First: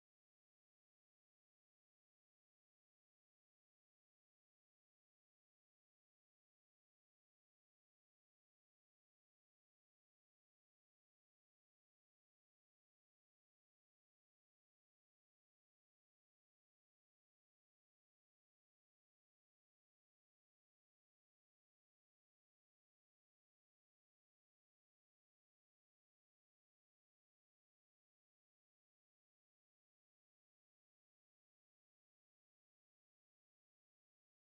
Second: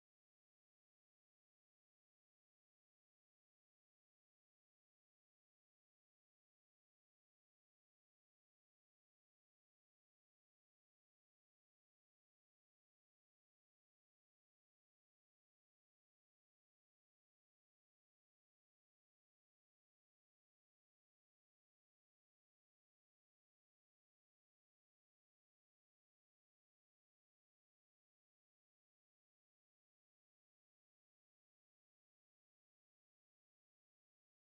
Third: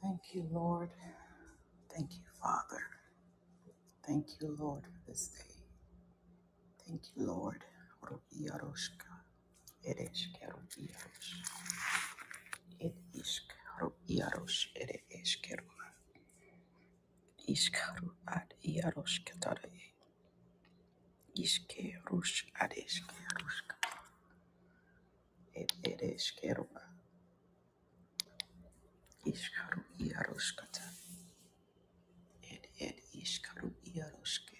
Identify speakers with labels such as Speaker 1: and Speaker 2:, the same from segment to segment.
Speaker 1: Thank you, Lord. Thank you, Father. Thank you, Lord, for this day. Thank you, Lord. Robiaroshka, ereshkerobiarosh, edishkerobiarosh, ereshkero, ishkaro ad iaroshketare, ishkerosh ad ishkeroshka, ed ereshkero, ishkaro iaroshkata, ed ed ishkaro iaroshke,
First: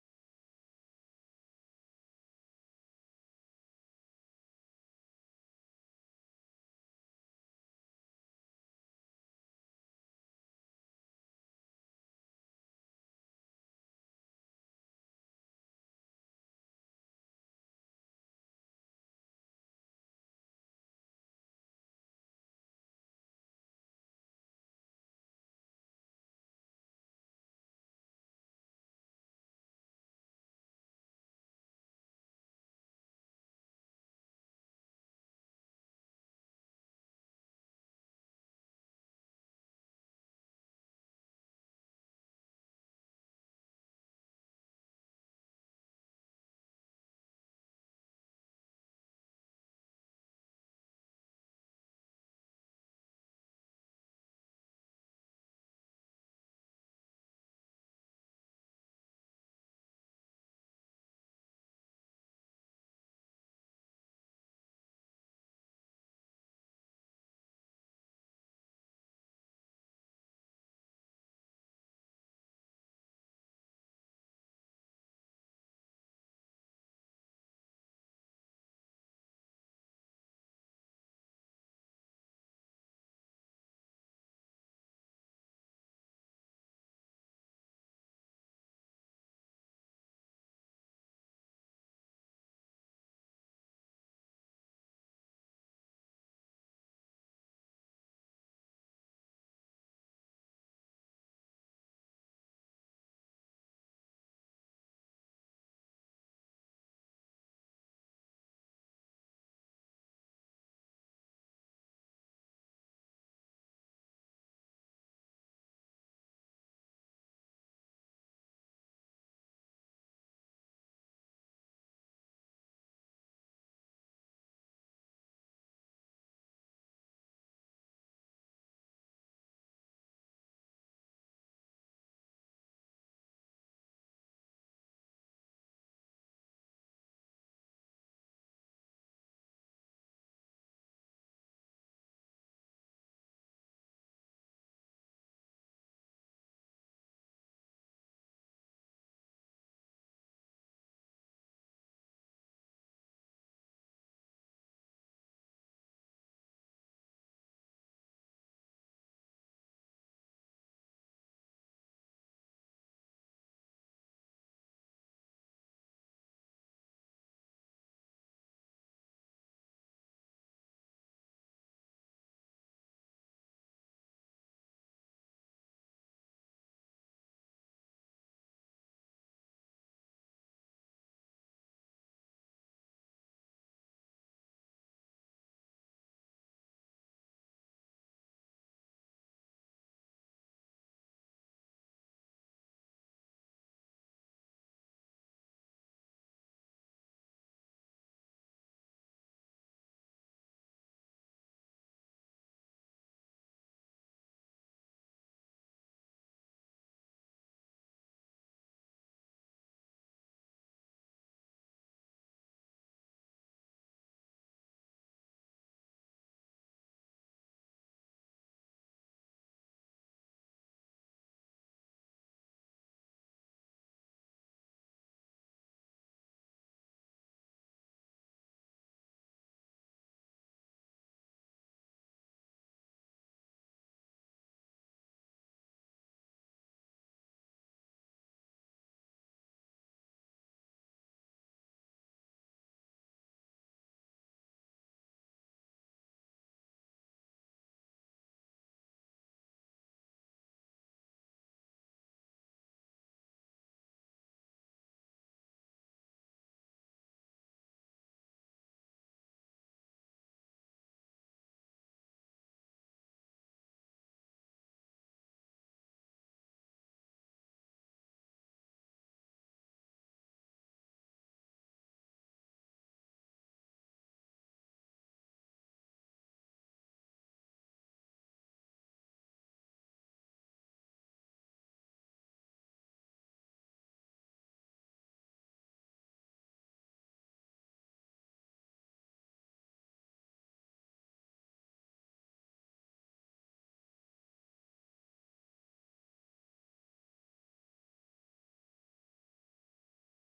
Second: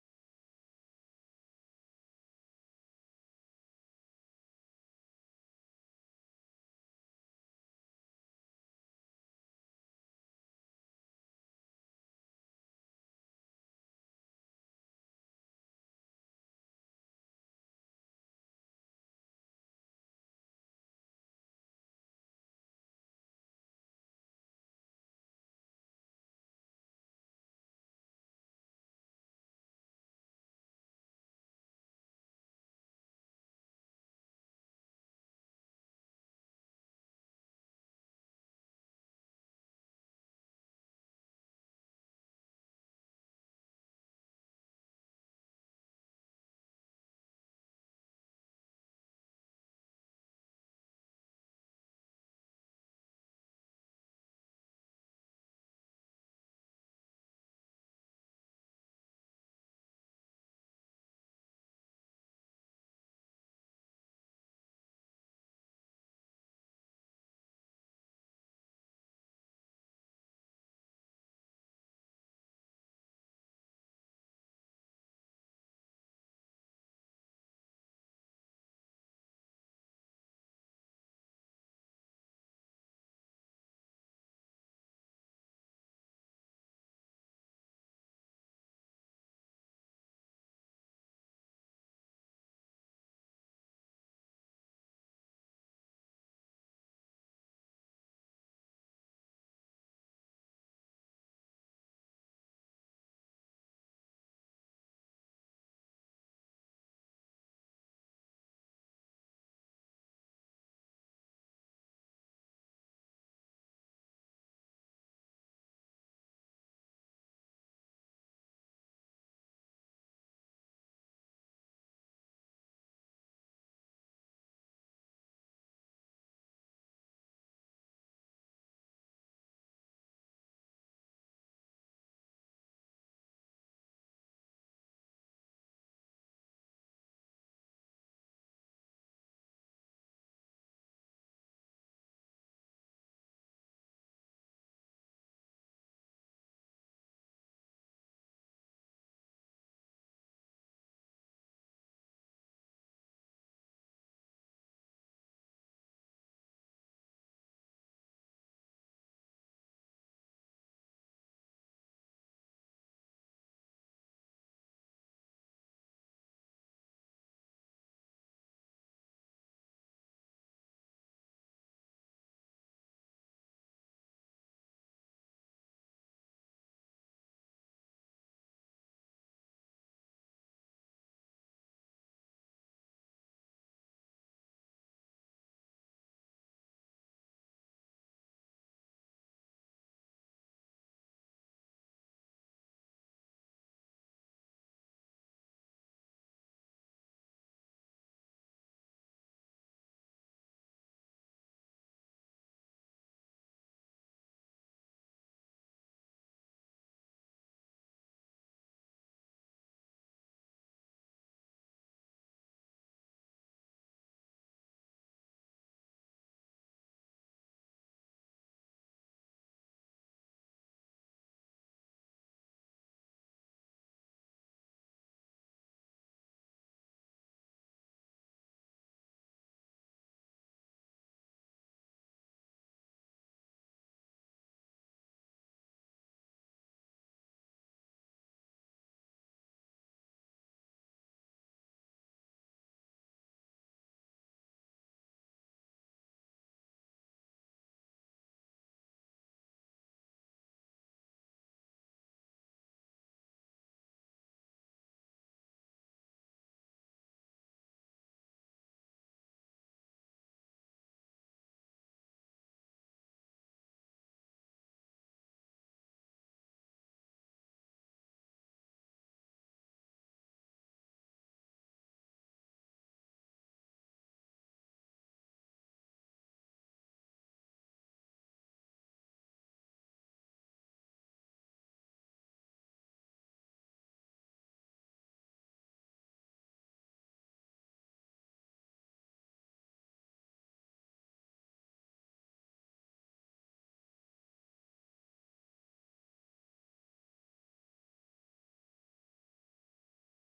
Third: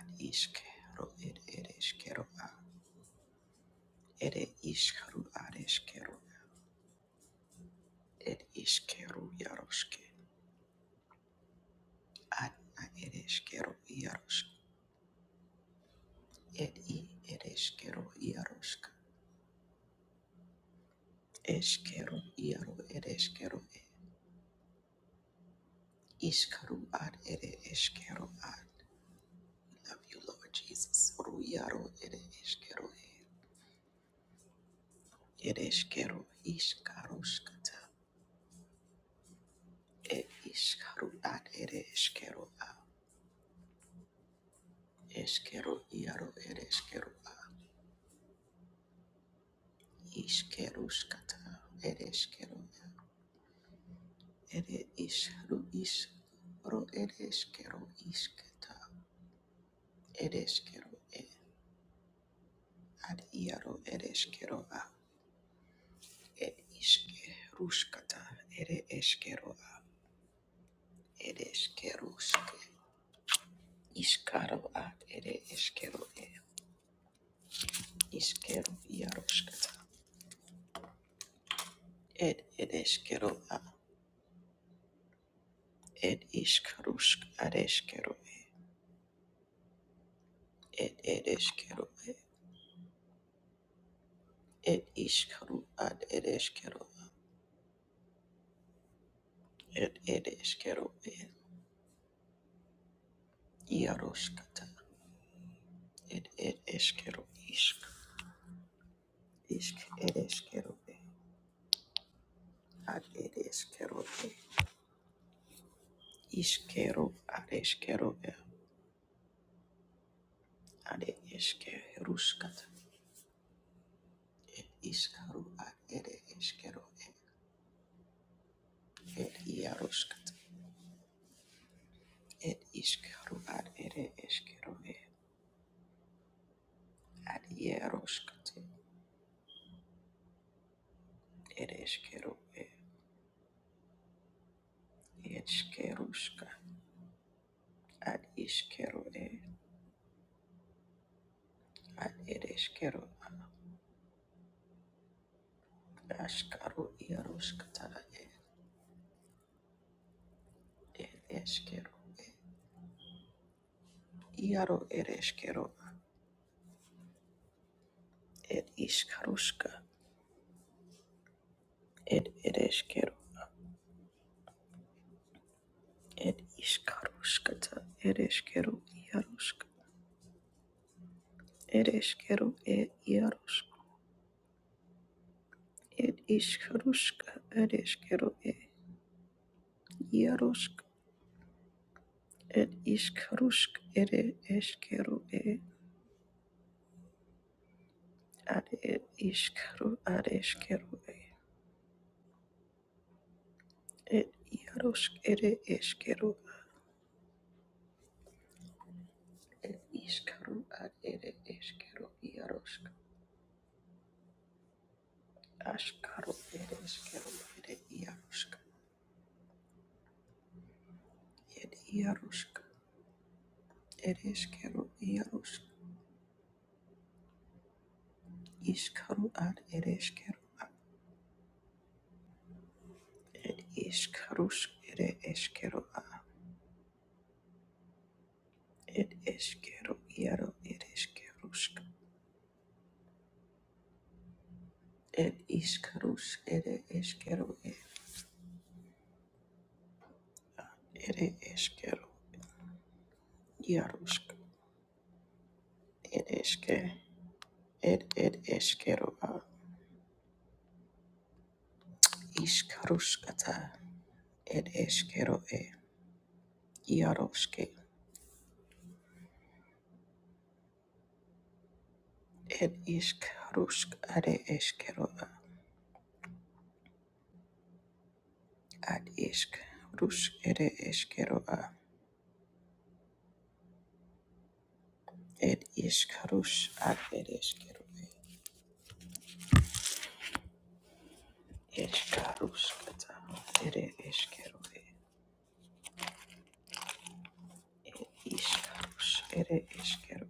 Speaker 1: ad ishkero, ed ereshkero, ere ishkaro areshkero, Ed ishkeru yaroshke. Adna ed ishkeru yaroshke. Ed i ed ishkeru yaroshke. Eshkeru yaru ed ishkeru e. Ishkaru ad ed ishkeru ad. Love you, Lord Jesus. Ru yaru ed ishkeru e. Ed ishkeru ishkaroshkata. Ed ishkaru ad ed ishkeru a. Eshkeru yaru ed ishkeru a. Ishkerushkata ed ishkeru Ere ishkaru ishkaru ereshkero ishketa ereshkero e ad iaro ereshkero a e ishke rushkata ere eshkero a ereshkerushke ishkaru ad ere eshkero e ishkeru iaroshkata ed ereshkero a ed ishkarushk areshkero e ed ereshkero e ed ishkaru ad ereshkero ed ereshkero e Yaroshkata Ed ed eskero isk isk ed eskero e ad ed eskero e iskero ad eskero e ad ed eske ruskat iskaru ad ed eskero e ed iaruskat ed iskaru ad ed eskero e ad iaruskat ed eskero e ed skeruska ad iskero e ad ed eskero ad askaru iaruskat ad ed eskero e Iaro ereshkero, et ishkarushka, et ereshkero, et ishkarushkata, ereshkero, iarushka, ereshkero, e iarushk, et ishkarushka, ereshkero, e iarushk, Ed ishkarushk, ere eshkero, e ad et ishkaru, ad eshkero, e et iarushk, ere eshkero, et ishkaru, ad ere eshkero, iarushk. Ashkaru ereshkero ere iarushka ere iarushka ereshkero iarushk ishkaru ad ereshkero ed ishkarushk ere eshkero a ed eshkero iaro ereshkerushk ed ishkarush ere eshkero e ere eshkero iarushk ed eshke ed ed eshkero a ishkarushkata ed eshkero e iaroshke Ed isk rusk are eskero a. Ad isk rusk ere eskero a. Ed ishk rus ad ere eskero e. Eshka ruskata ere eskero e. Ed ishk rus ere eskero.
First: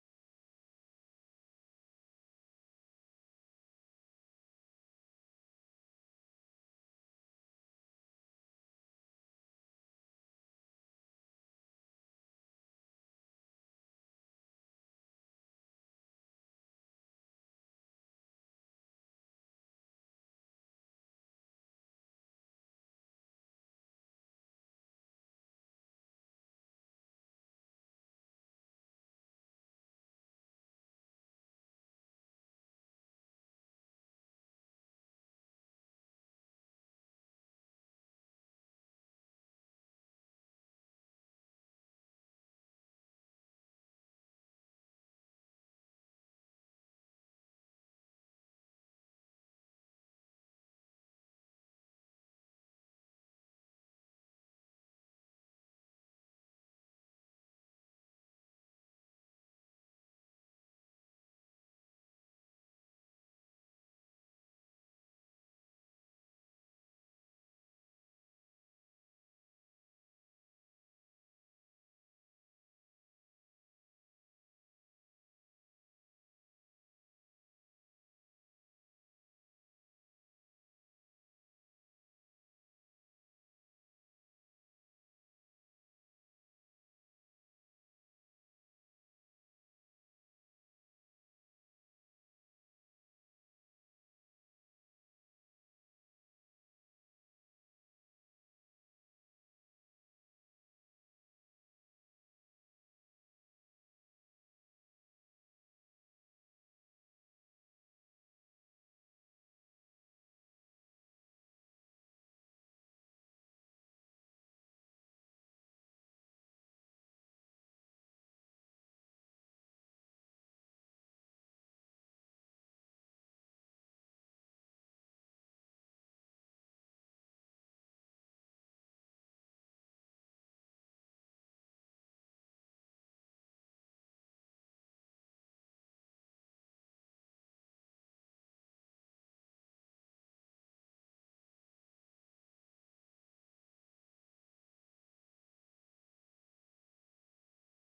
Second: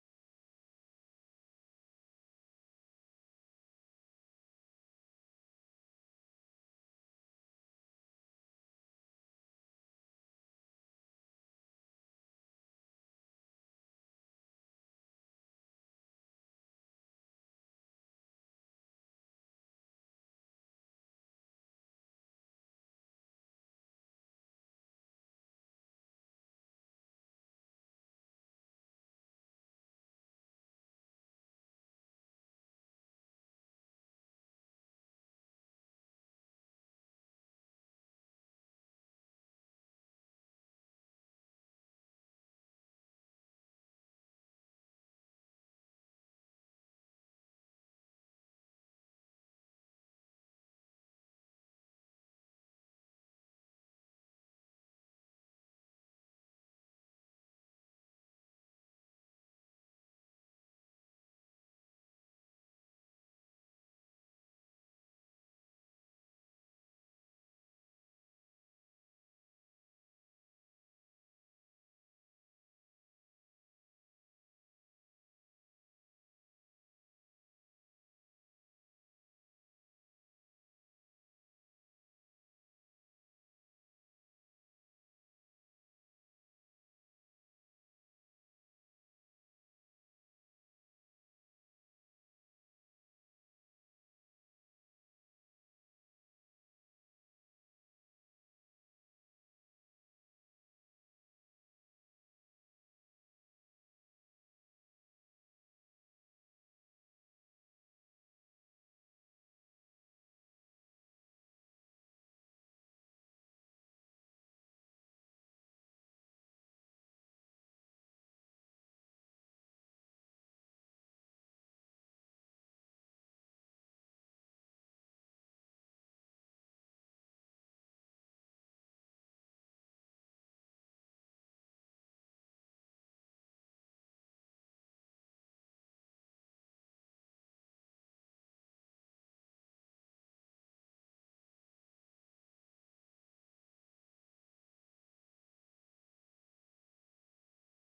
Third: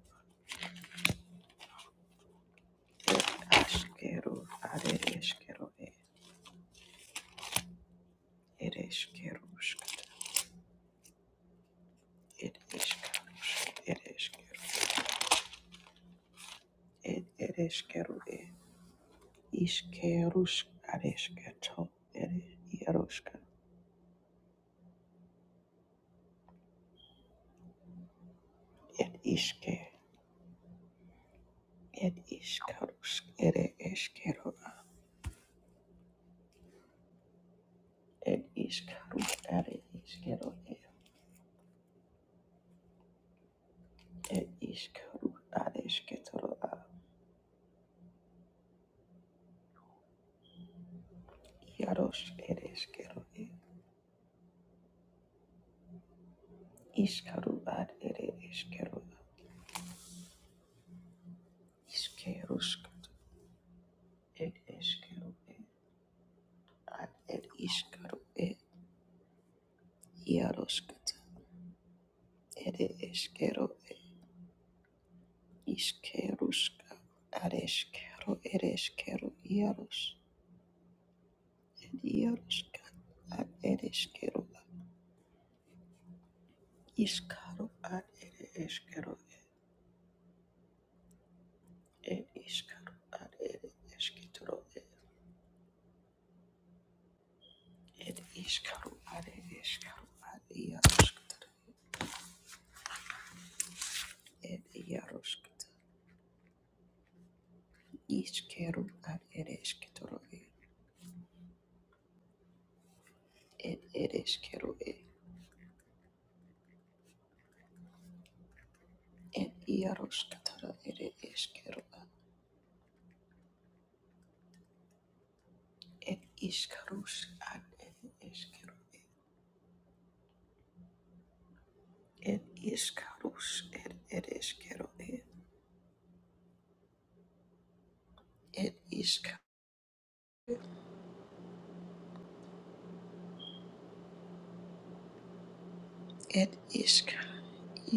Speaker 1: Ed askero are eskero e. Ed eskero ruskata. Ed ishk rus ere eskero. Ed ere eskero e. Ishke rusk are esketo ere iaruska. Et iske Ed Ishkarush Ere Eshkero Ed Ishkaru Are Ishkero Ed Ishkaru Are Eshketoro Iaros Ere Eshkero Ishkaru Ad Ere Eshkero Ishkerushkat Ed Eshkero Ad Ed Ishkaru E Yaroshkat Ere Eshkero Ishkerushka Are Eshkero Ere Eshkero Iaros. Ed Yaroshkat Ad Ere Eshkero Iskaro ad ere eshkero ed ishkaru ad ere eshketoro ed iskaro ad ere eshkaru ad yarushketoro ed yarushketoro ishkeru ad ere eshketoro ed ere eshkero ed yarushketoro ere eshkero ed ishkarush ad ere eshkero ed ishkarush ed ere eshkero ed ishkaru ed ishkaru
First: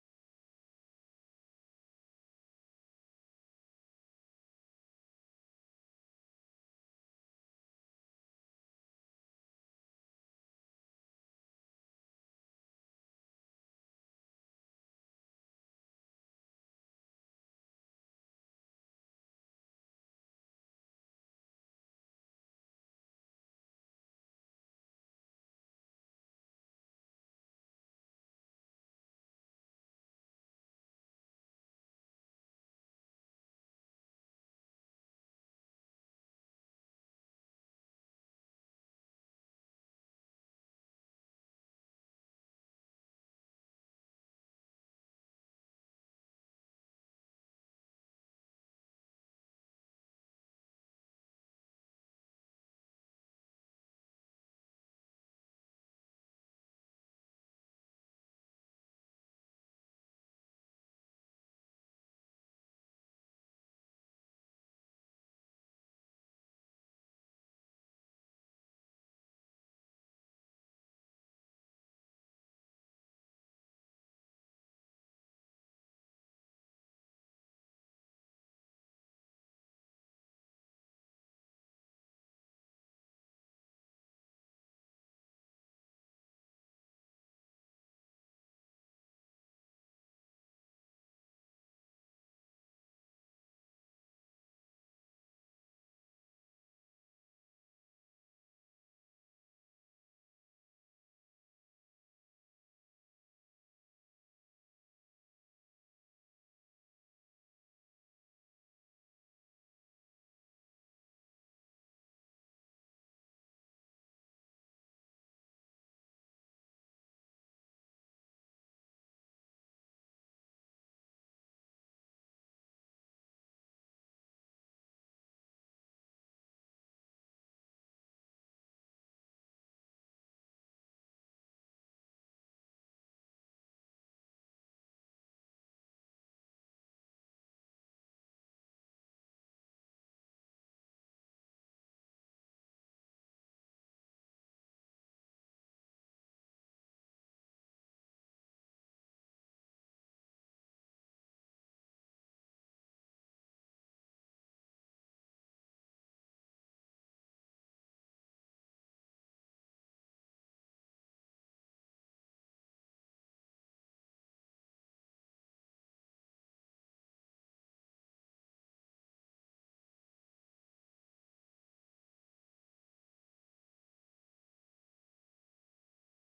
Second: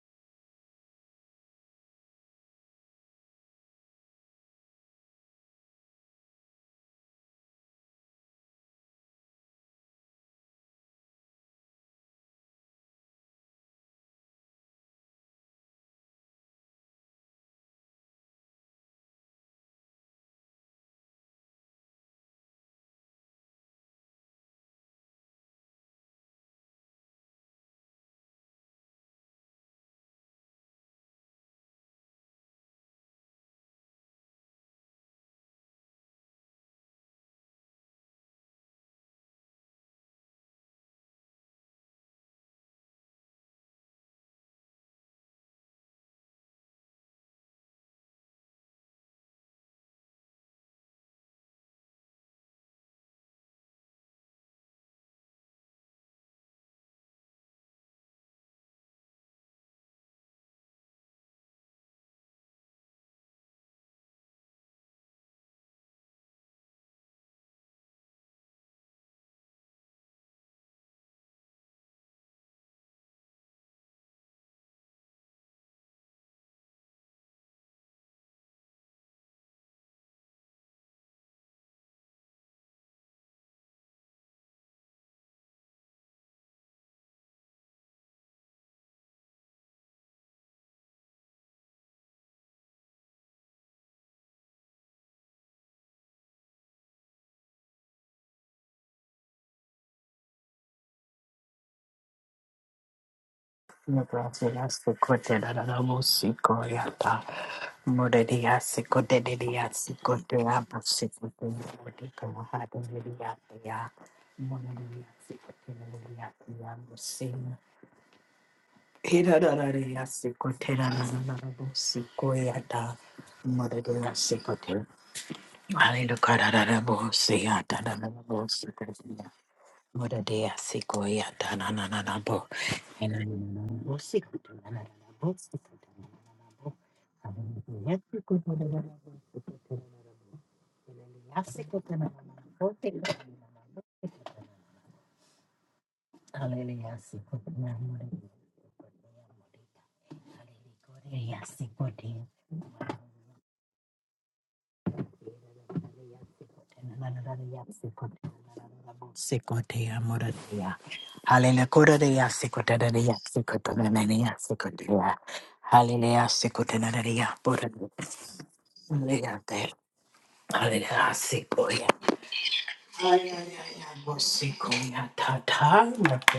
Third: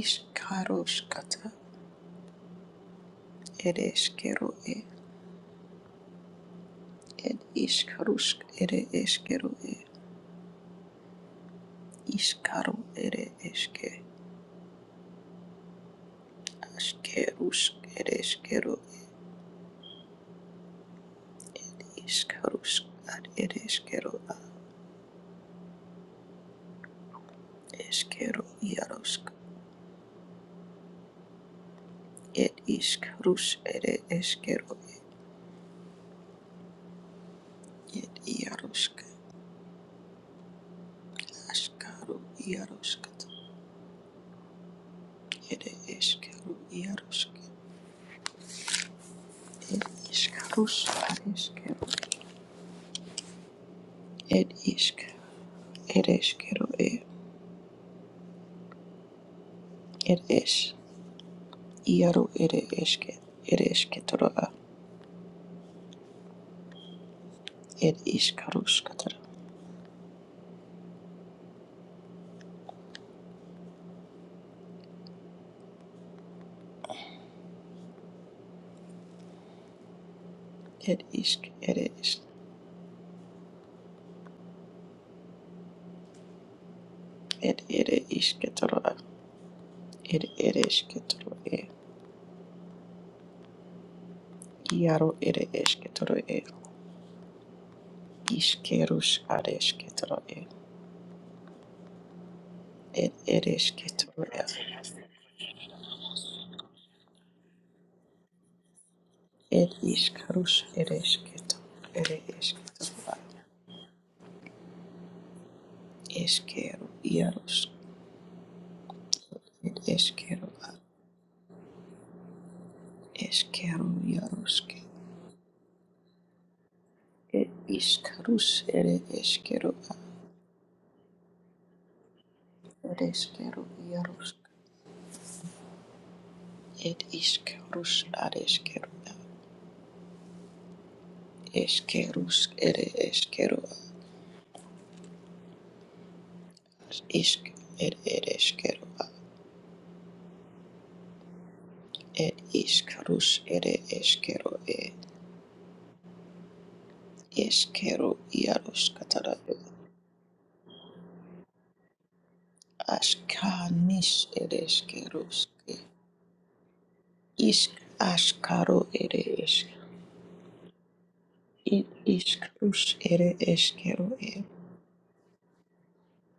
Speaker 1: Ishkaroshkata ere eskero e ed iskarusk ere eskero e iskaru ere eske askerusk ere eskero e iskarusk ad ere eskero a eskero iarusk ed iskarus ere eskero e ed iarusk askaru iarusk ere eskero iarusk ed iskarus ad eskero ed isk Eres quiero e eres Iaru ere eske ere esketoroa ed iskaruskatara ed isk ere esk ed ere isketoroa ed ere esketoro Iaru ere esketoro e iskerus are esketoro e ed ere esketoro
Speaker 2: Brasilia
Speaker 1: e
Speaker 2: sikote da da da mo sikoyata. Morelia sikote delia
Speaker 1: ed
Speaker 2: sikote
Speaker 1: iskarus
Speaker 2: abo
Speaker 1: ere
Speaker 2: sikote
Speaker 1: esketo
Speaker 2: mote
Speaker 1: ere
Speaker 2: kamahade
Speaker 1: esketoroa
Speaker 2: delia ya. Morelia sikote delia ya
Speaker 1: eskero
Speaker 2: mo sin.
Speaker 1: iarus
Speaker 2: Hira da da
Speaker 1: ed
Speaker 2: delia
Speaker 1: eskero
Speaker 2: sikote
Speaker 1: a
Speaker 2: da da da da mo sikoyata.
Speaker 1: eskero
Speaker 2: Morelia
Speaker 1: iaruske
Speaker 2: sikote. Hallelujah. da da da mo
Speaker 1: ed
Speaker 2: siyata da da da mo
Speaker 1: iskarus ere
Speaker 2: sikote.
Speaker 1: eskero
Speaker 2: Mora dea sikoya tanananabo.
Speaker 1: ir išskyrų
Speaker 2: Enananabo
Speaker 1: vyrus
Speaker 2: sikotananabo sikotananabo.
Speaker 1: ir
Speaker 2: Hallelujah
Speaker 1: išskyrus
Speaker 2: na
Speaker 1: ar
Speaker 2: sikotananabo.
Speaker 1: išskyrų
Speaker 2: Hallelujah sikotananabo
Speaker 1: išskyrus
Speaker 2: sikotananabo
Speaker 1: ir išskyrų
Speaker 2: sikotananabo. Hallelujah
Speaker 1: ar išk ir
Speaker 2: sikotananabo
Speaker 1: ir
Speaker 2: sikotananabo.
Speaker 1: išskyrų
Speaker 2: Hallelujah
Speaker 1: ir
Speaker 2: sikotananabo.
Speaker 1: išskyrus eskeru išskyrų
Speaker 2: Hallelujah. Ega,
Speaker 1: Eskeru iarusk vyrus katara aškanis ir išskyrus išk aškaru ir išk ed išskyrus ir išskyrų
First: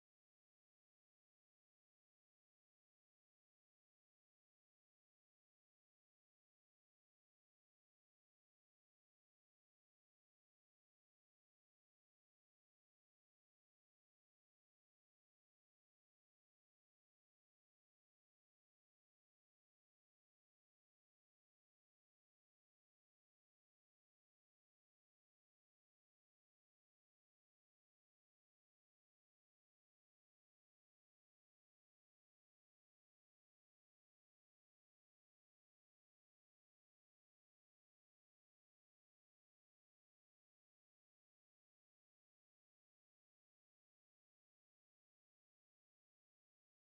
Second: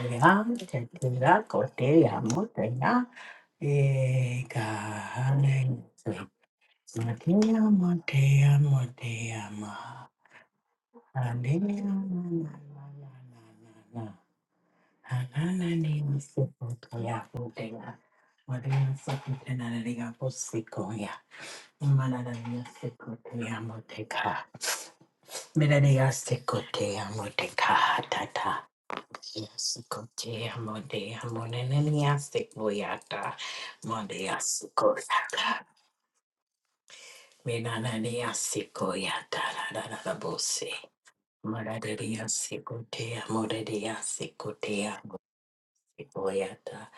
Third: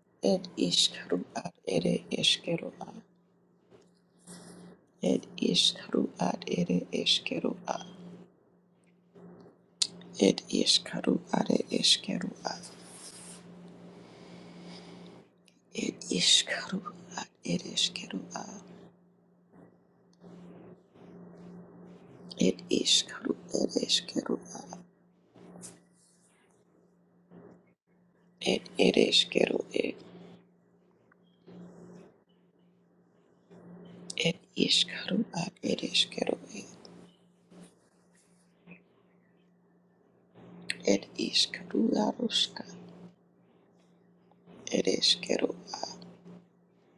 Speaker 1: ir išskyrų ar eskeru išskyrų Ed
Speaker 2: hallelujah.
Speaker 1: ishkaru ad ere eshkeru ad.
Speaker 2: Matea, matea, matea, ma.
Speaker 1: Ed ishkaru ad eshkeru ad. Ed ishkaru ad ere eshkeru ad. Ed ishkaru ad eshkeru
Speaker 2: Mondeasikoyata,
Speaker 1: ad. Ed ere eshkeru ed. Ed ishkaru ad ere eshkeru ed.
Speaker 2: Menananiasikoyata, da da da da, bossy.
Speaker 1: Ed ishkaru
Speaker 2: Maradeya
Speaker 1: arushka
Speaker 2: sikotea, moredeya
Speaker 1: ere
Speaker 2: sikotea,
Speaker 1: eshkeru ad.
Speaker 2: sikoyata,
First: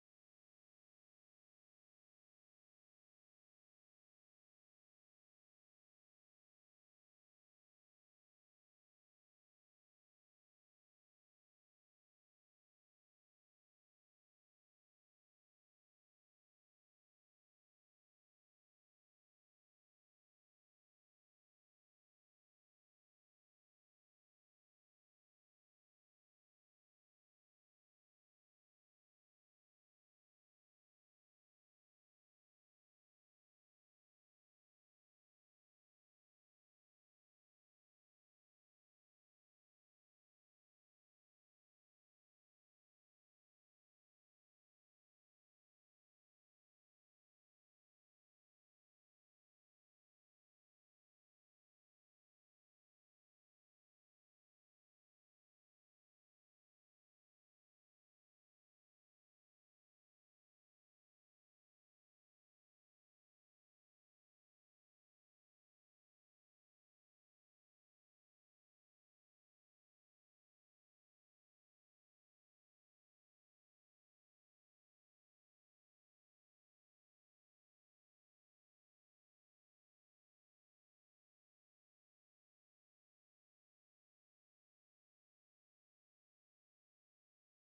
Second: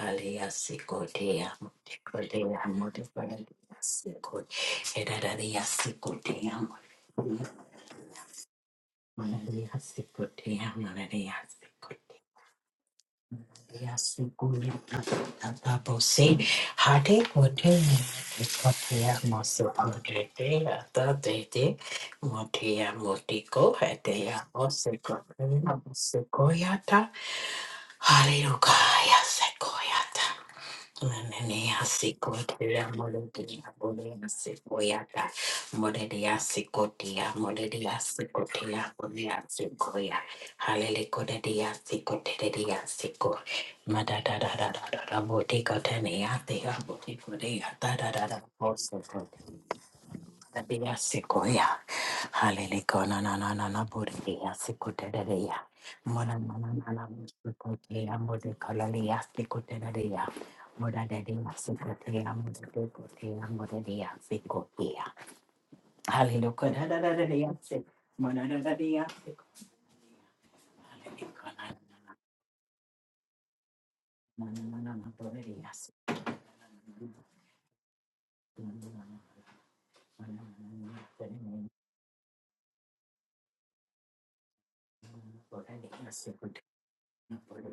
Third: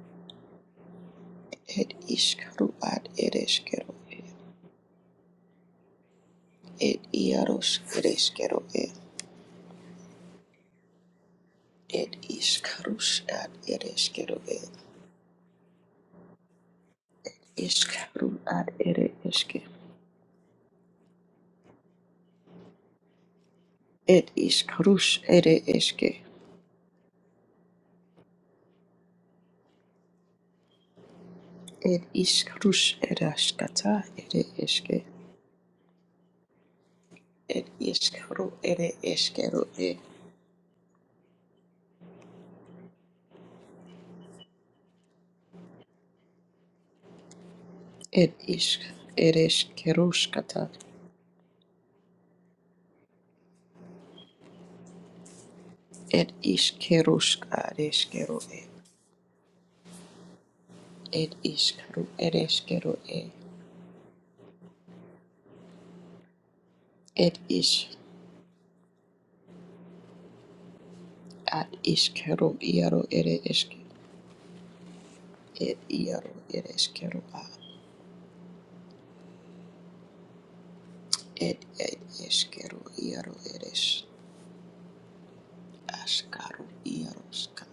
Speaker 2: alia sikotea,
Speaker 1: Ed
Speaker 2: sikotea,
Speaker 1: ishkaru ad ere
Speaker 2: moredeya
Speaker 1: eshkeru ed.
Speaker 2: sikotea, edadeya sikotea,
Speaker 1: Ed iarush ere eshkeru ed.
Speaker 2: moredeya sikotea, moredeya sikotea.
Speaker 1: Ed ishkarush ad ere
Speaker 2: Hallelujah.
Speaker 1: eshkeru ed. Ishkaru ad ere eske. Ed ishkarush ere eske.
Speaker 2: Nananea
Speaker 1: Ed
Speaker 2: sikotea
Speaker 1: ishkarush ere
Speaker 2: moledia
Speaker 1: ashkata
Speaker 2: bolea
Speaker 1: ere eske.
Speaker 2: sikoyata moledia sikotea
Speaker 1: Ed
Speaker 2: moledia
Speaker 1: ishkaru ere
Speaker 2: sikotea bolea
Speaker 1: eskeru e.
Speaker 2: sikoya halele kodedia sikotedia siko madadadadadada botika tenea tea botikodea
Speaker 1: Ed
Speaker 2: dadadada
Speaker 1: ishk ere eskerushkata.
Speaker 2: Dia sikoya. Halele kona na na na na buria sikutereya.
Speaker 1: Ed
Speaker 2: Mona na na na na
Speaker 1: ishkerushk ad
Speaker 2: sikoteya
Speaker 1: eskeru
Speaker 2: mode
Speaker 1: e.
Speaker 2: kalalia sikutereya. Moda
Speaker 1: Ed
Speaker 2: dedia
Speaker 1: ishkaru
Speaker 2: sikoteya
Speaker 1: ere
Speaker 2: mode
Speaker 1: eskeru e.
Speaker 2: sikoteya mode dia sikoteya. Halele kona na na na
Speaker 1: Ed
Speaker 2: dia sik.
Speaker 1: ish
Speaker 2: Mona na na dia sik. Halele kona
Speaker 1: ad ishkeru iaro ere eske.
Speaker 2: na na na na na buria
Speaker 1: Ed
Speaker 2: sik.
Speaker 1: iaro
Speaker 2: Mona
Speaker 1: ere
Speaker 2: na
Speaker 1: eskeru a.
Speaker 2: na na na buria
Speaker 1: Ed ed eskeru iaro eres. Ashkaru
Speaker 2: sikuteya.
Speaker 1: Yaroska.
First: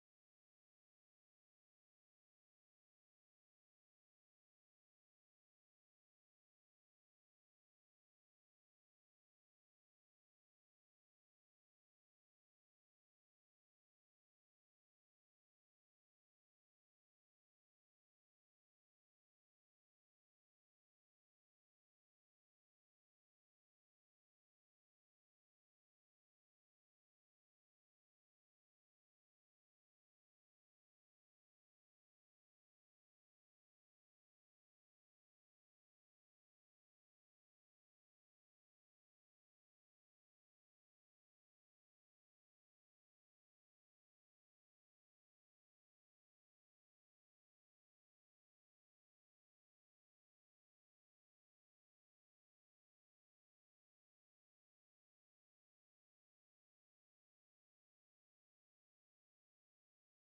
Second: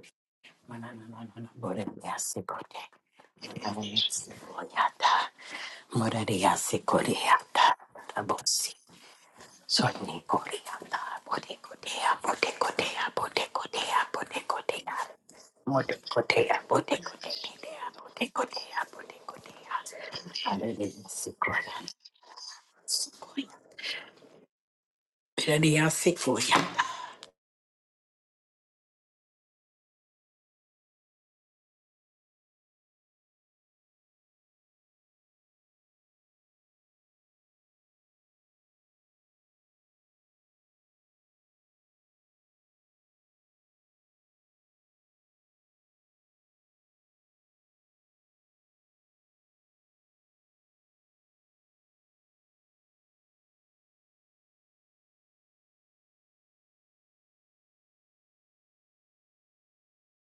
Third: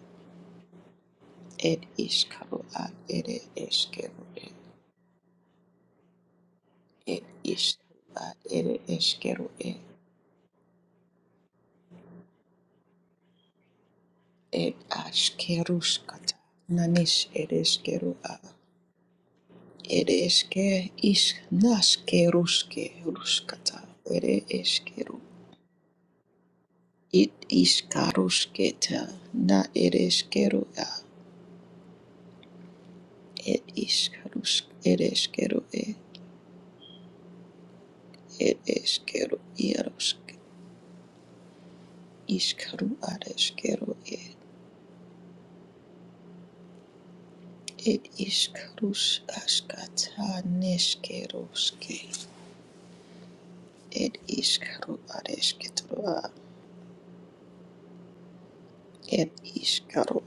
Speaker 1: Ed Ishkaru ad Ere Eskeru Ed. Ed Ishkaru ad Ere Eskeru Ed. Ed Ashkeruskata. Nanish Ed Eskeru ad. Ere Eske Ish Naskeruske Ruskata. Ere Eskeru.
Speaker 2: Hallelujah.
Speaker 1: It Ishkarusketa. Na Ere Eskeru ad. Ed Ishkarusk Ere Eskeru Ed. Ed Eskeru Yaroska. Ishkaru ad Eskeru Ed. It is Karush Ashkata Neshkeroske. It is Karu Areshketroa. It is Karu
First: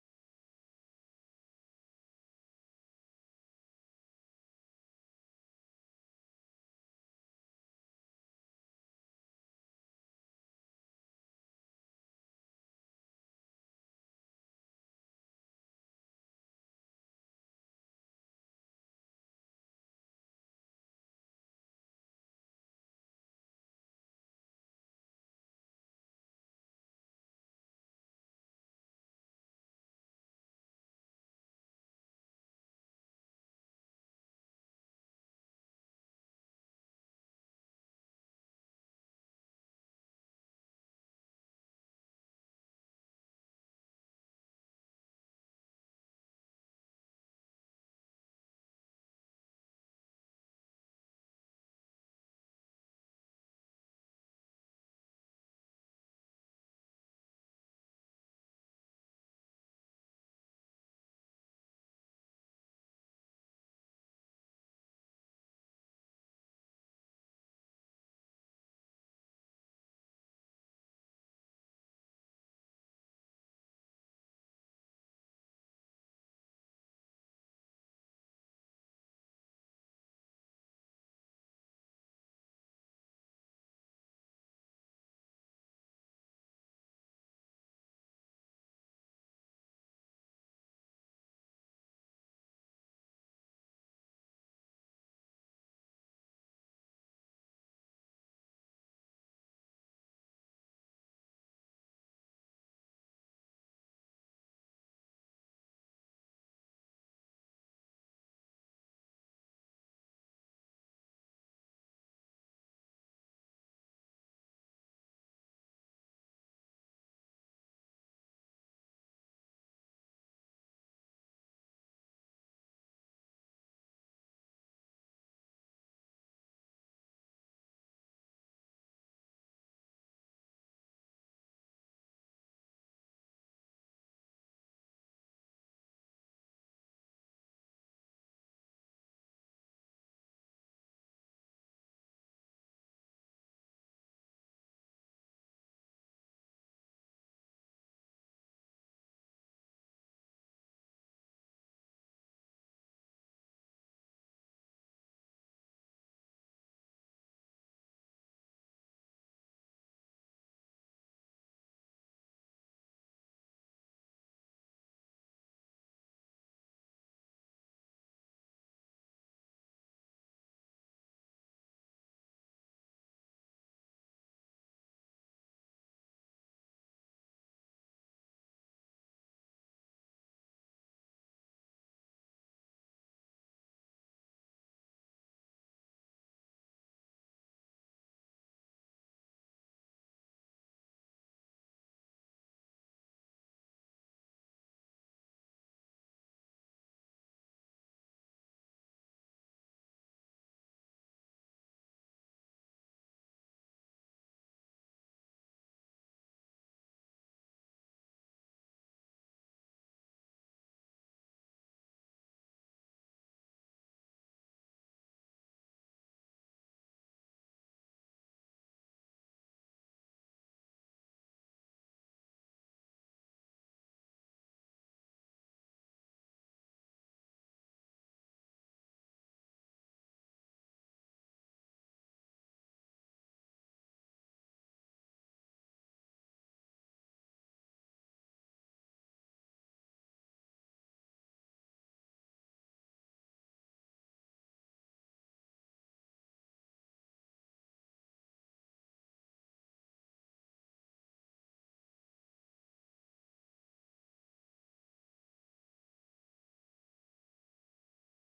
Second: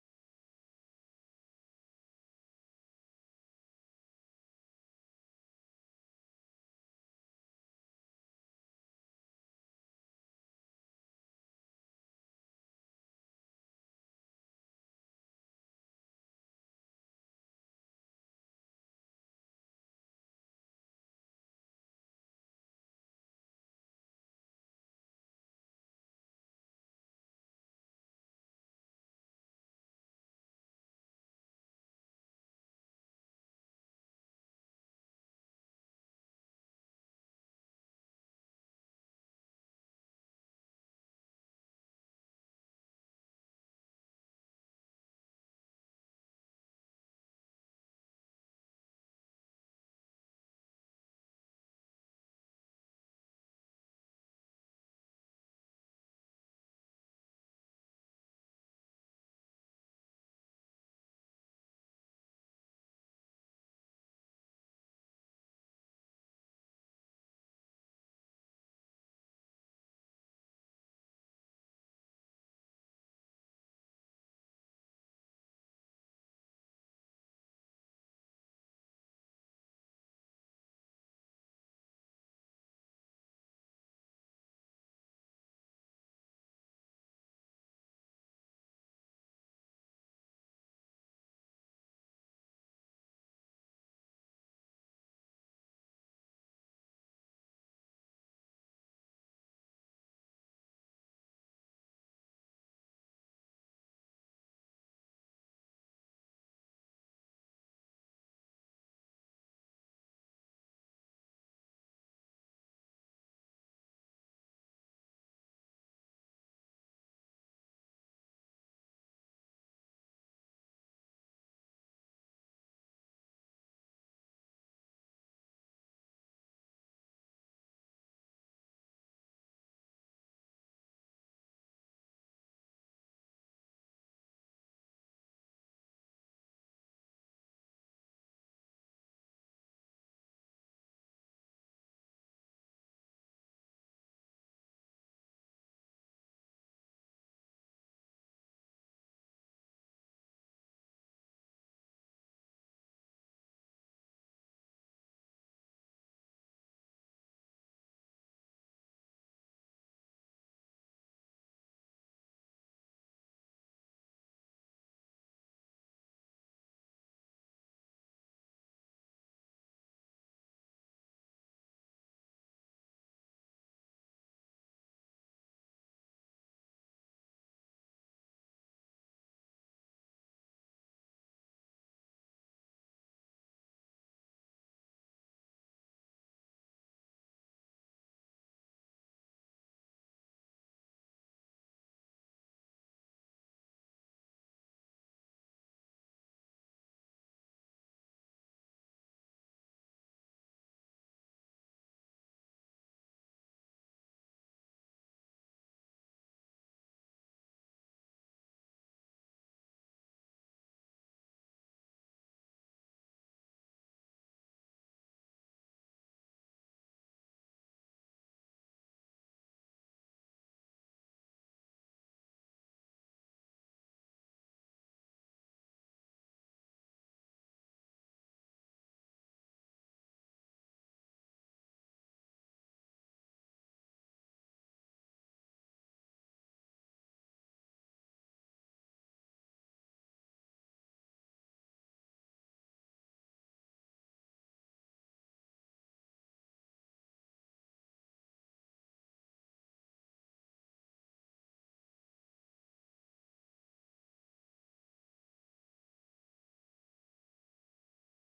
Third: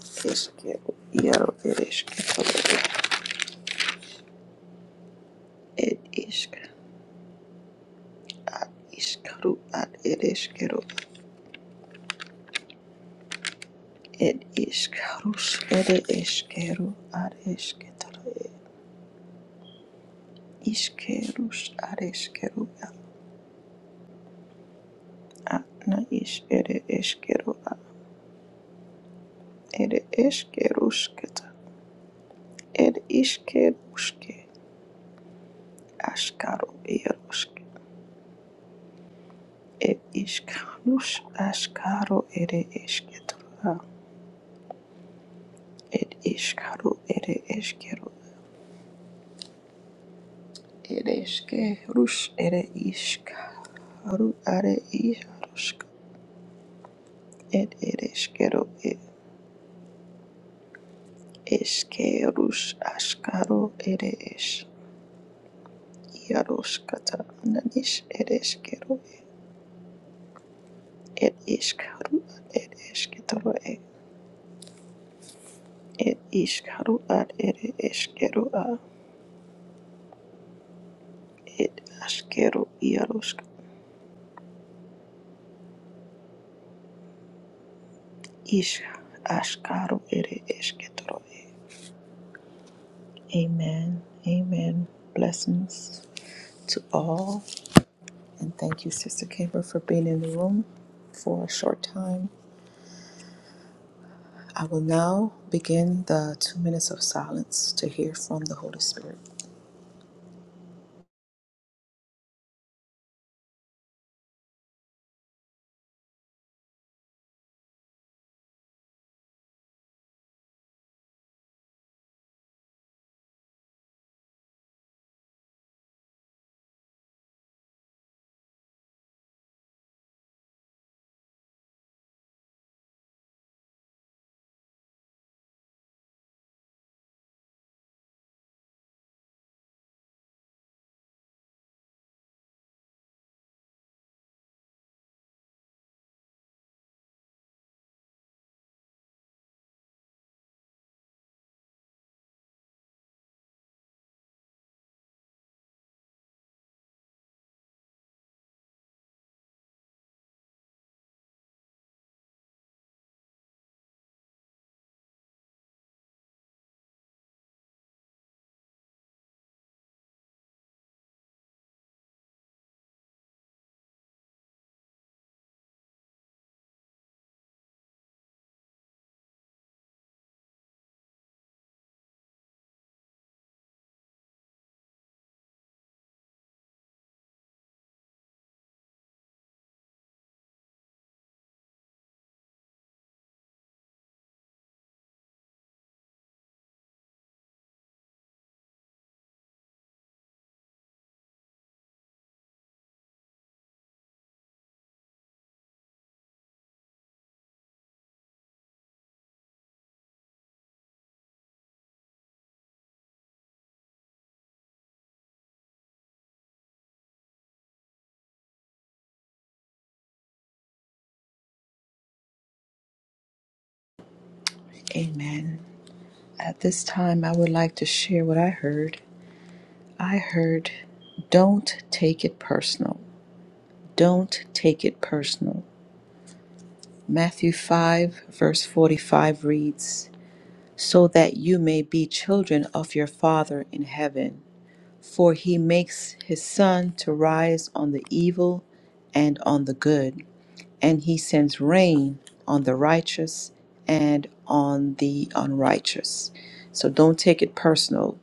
Speaker 1: Eskero Yaro Ereshketroa. It is is Karu Ad Ereshkero. It is Karush Ere Eskero Areshketroa. Iskerush Areshkeroa. Atna is Ere Eskeroa. Ere Eskerusketa. Ed Iskeruske. Ashkaro Yarosk Ed Ishkarus Ashkaro Ere Esketora Ed Ishkaru Ere Eskero Ed Eskerus Ere Ishkaru Are Isharusk Ed Ere Eskero Ed Eskerus Ashkaro Ere Es iaroskata. Nanis Ere Eskero Ed Ishkaru Ed Esketoro Ed Ishkaru Ere Eskero ed askero iarosk ish ashkaro ere esketoro e. Amen. Amen. Blessings to all. And thank you, Sister Caper, for being in the room for a short time. I will now begin the two minutes of silence to hear from the Holy Spirit. Amen. At this time, I would like to share what I heard. I heard, don't take it personal. Don't take it personal. Matthew 5, verse 45 reads, So that you may be children of your Father in heaven for he makes his sun to rise on the evil and on the good, and he sends rain on the righteous and on the unrighteous. So don't take it personal.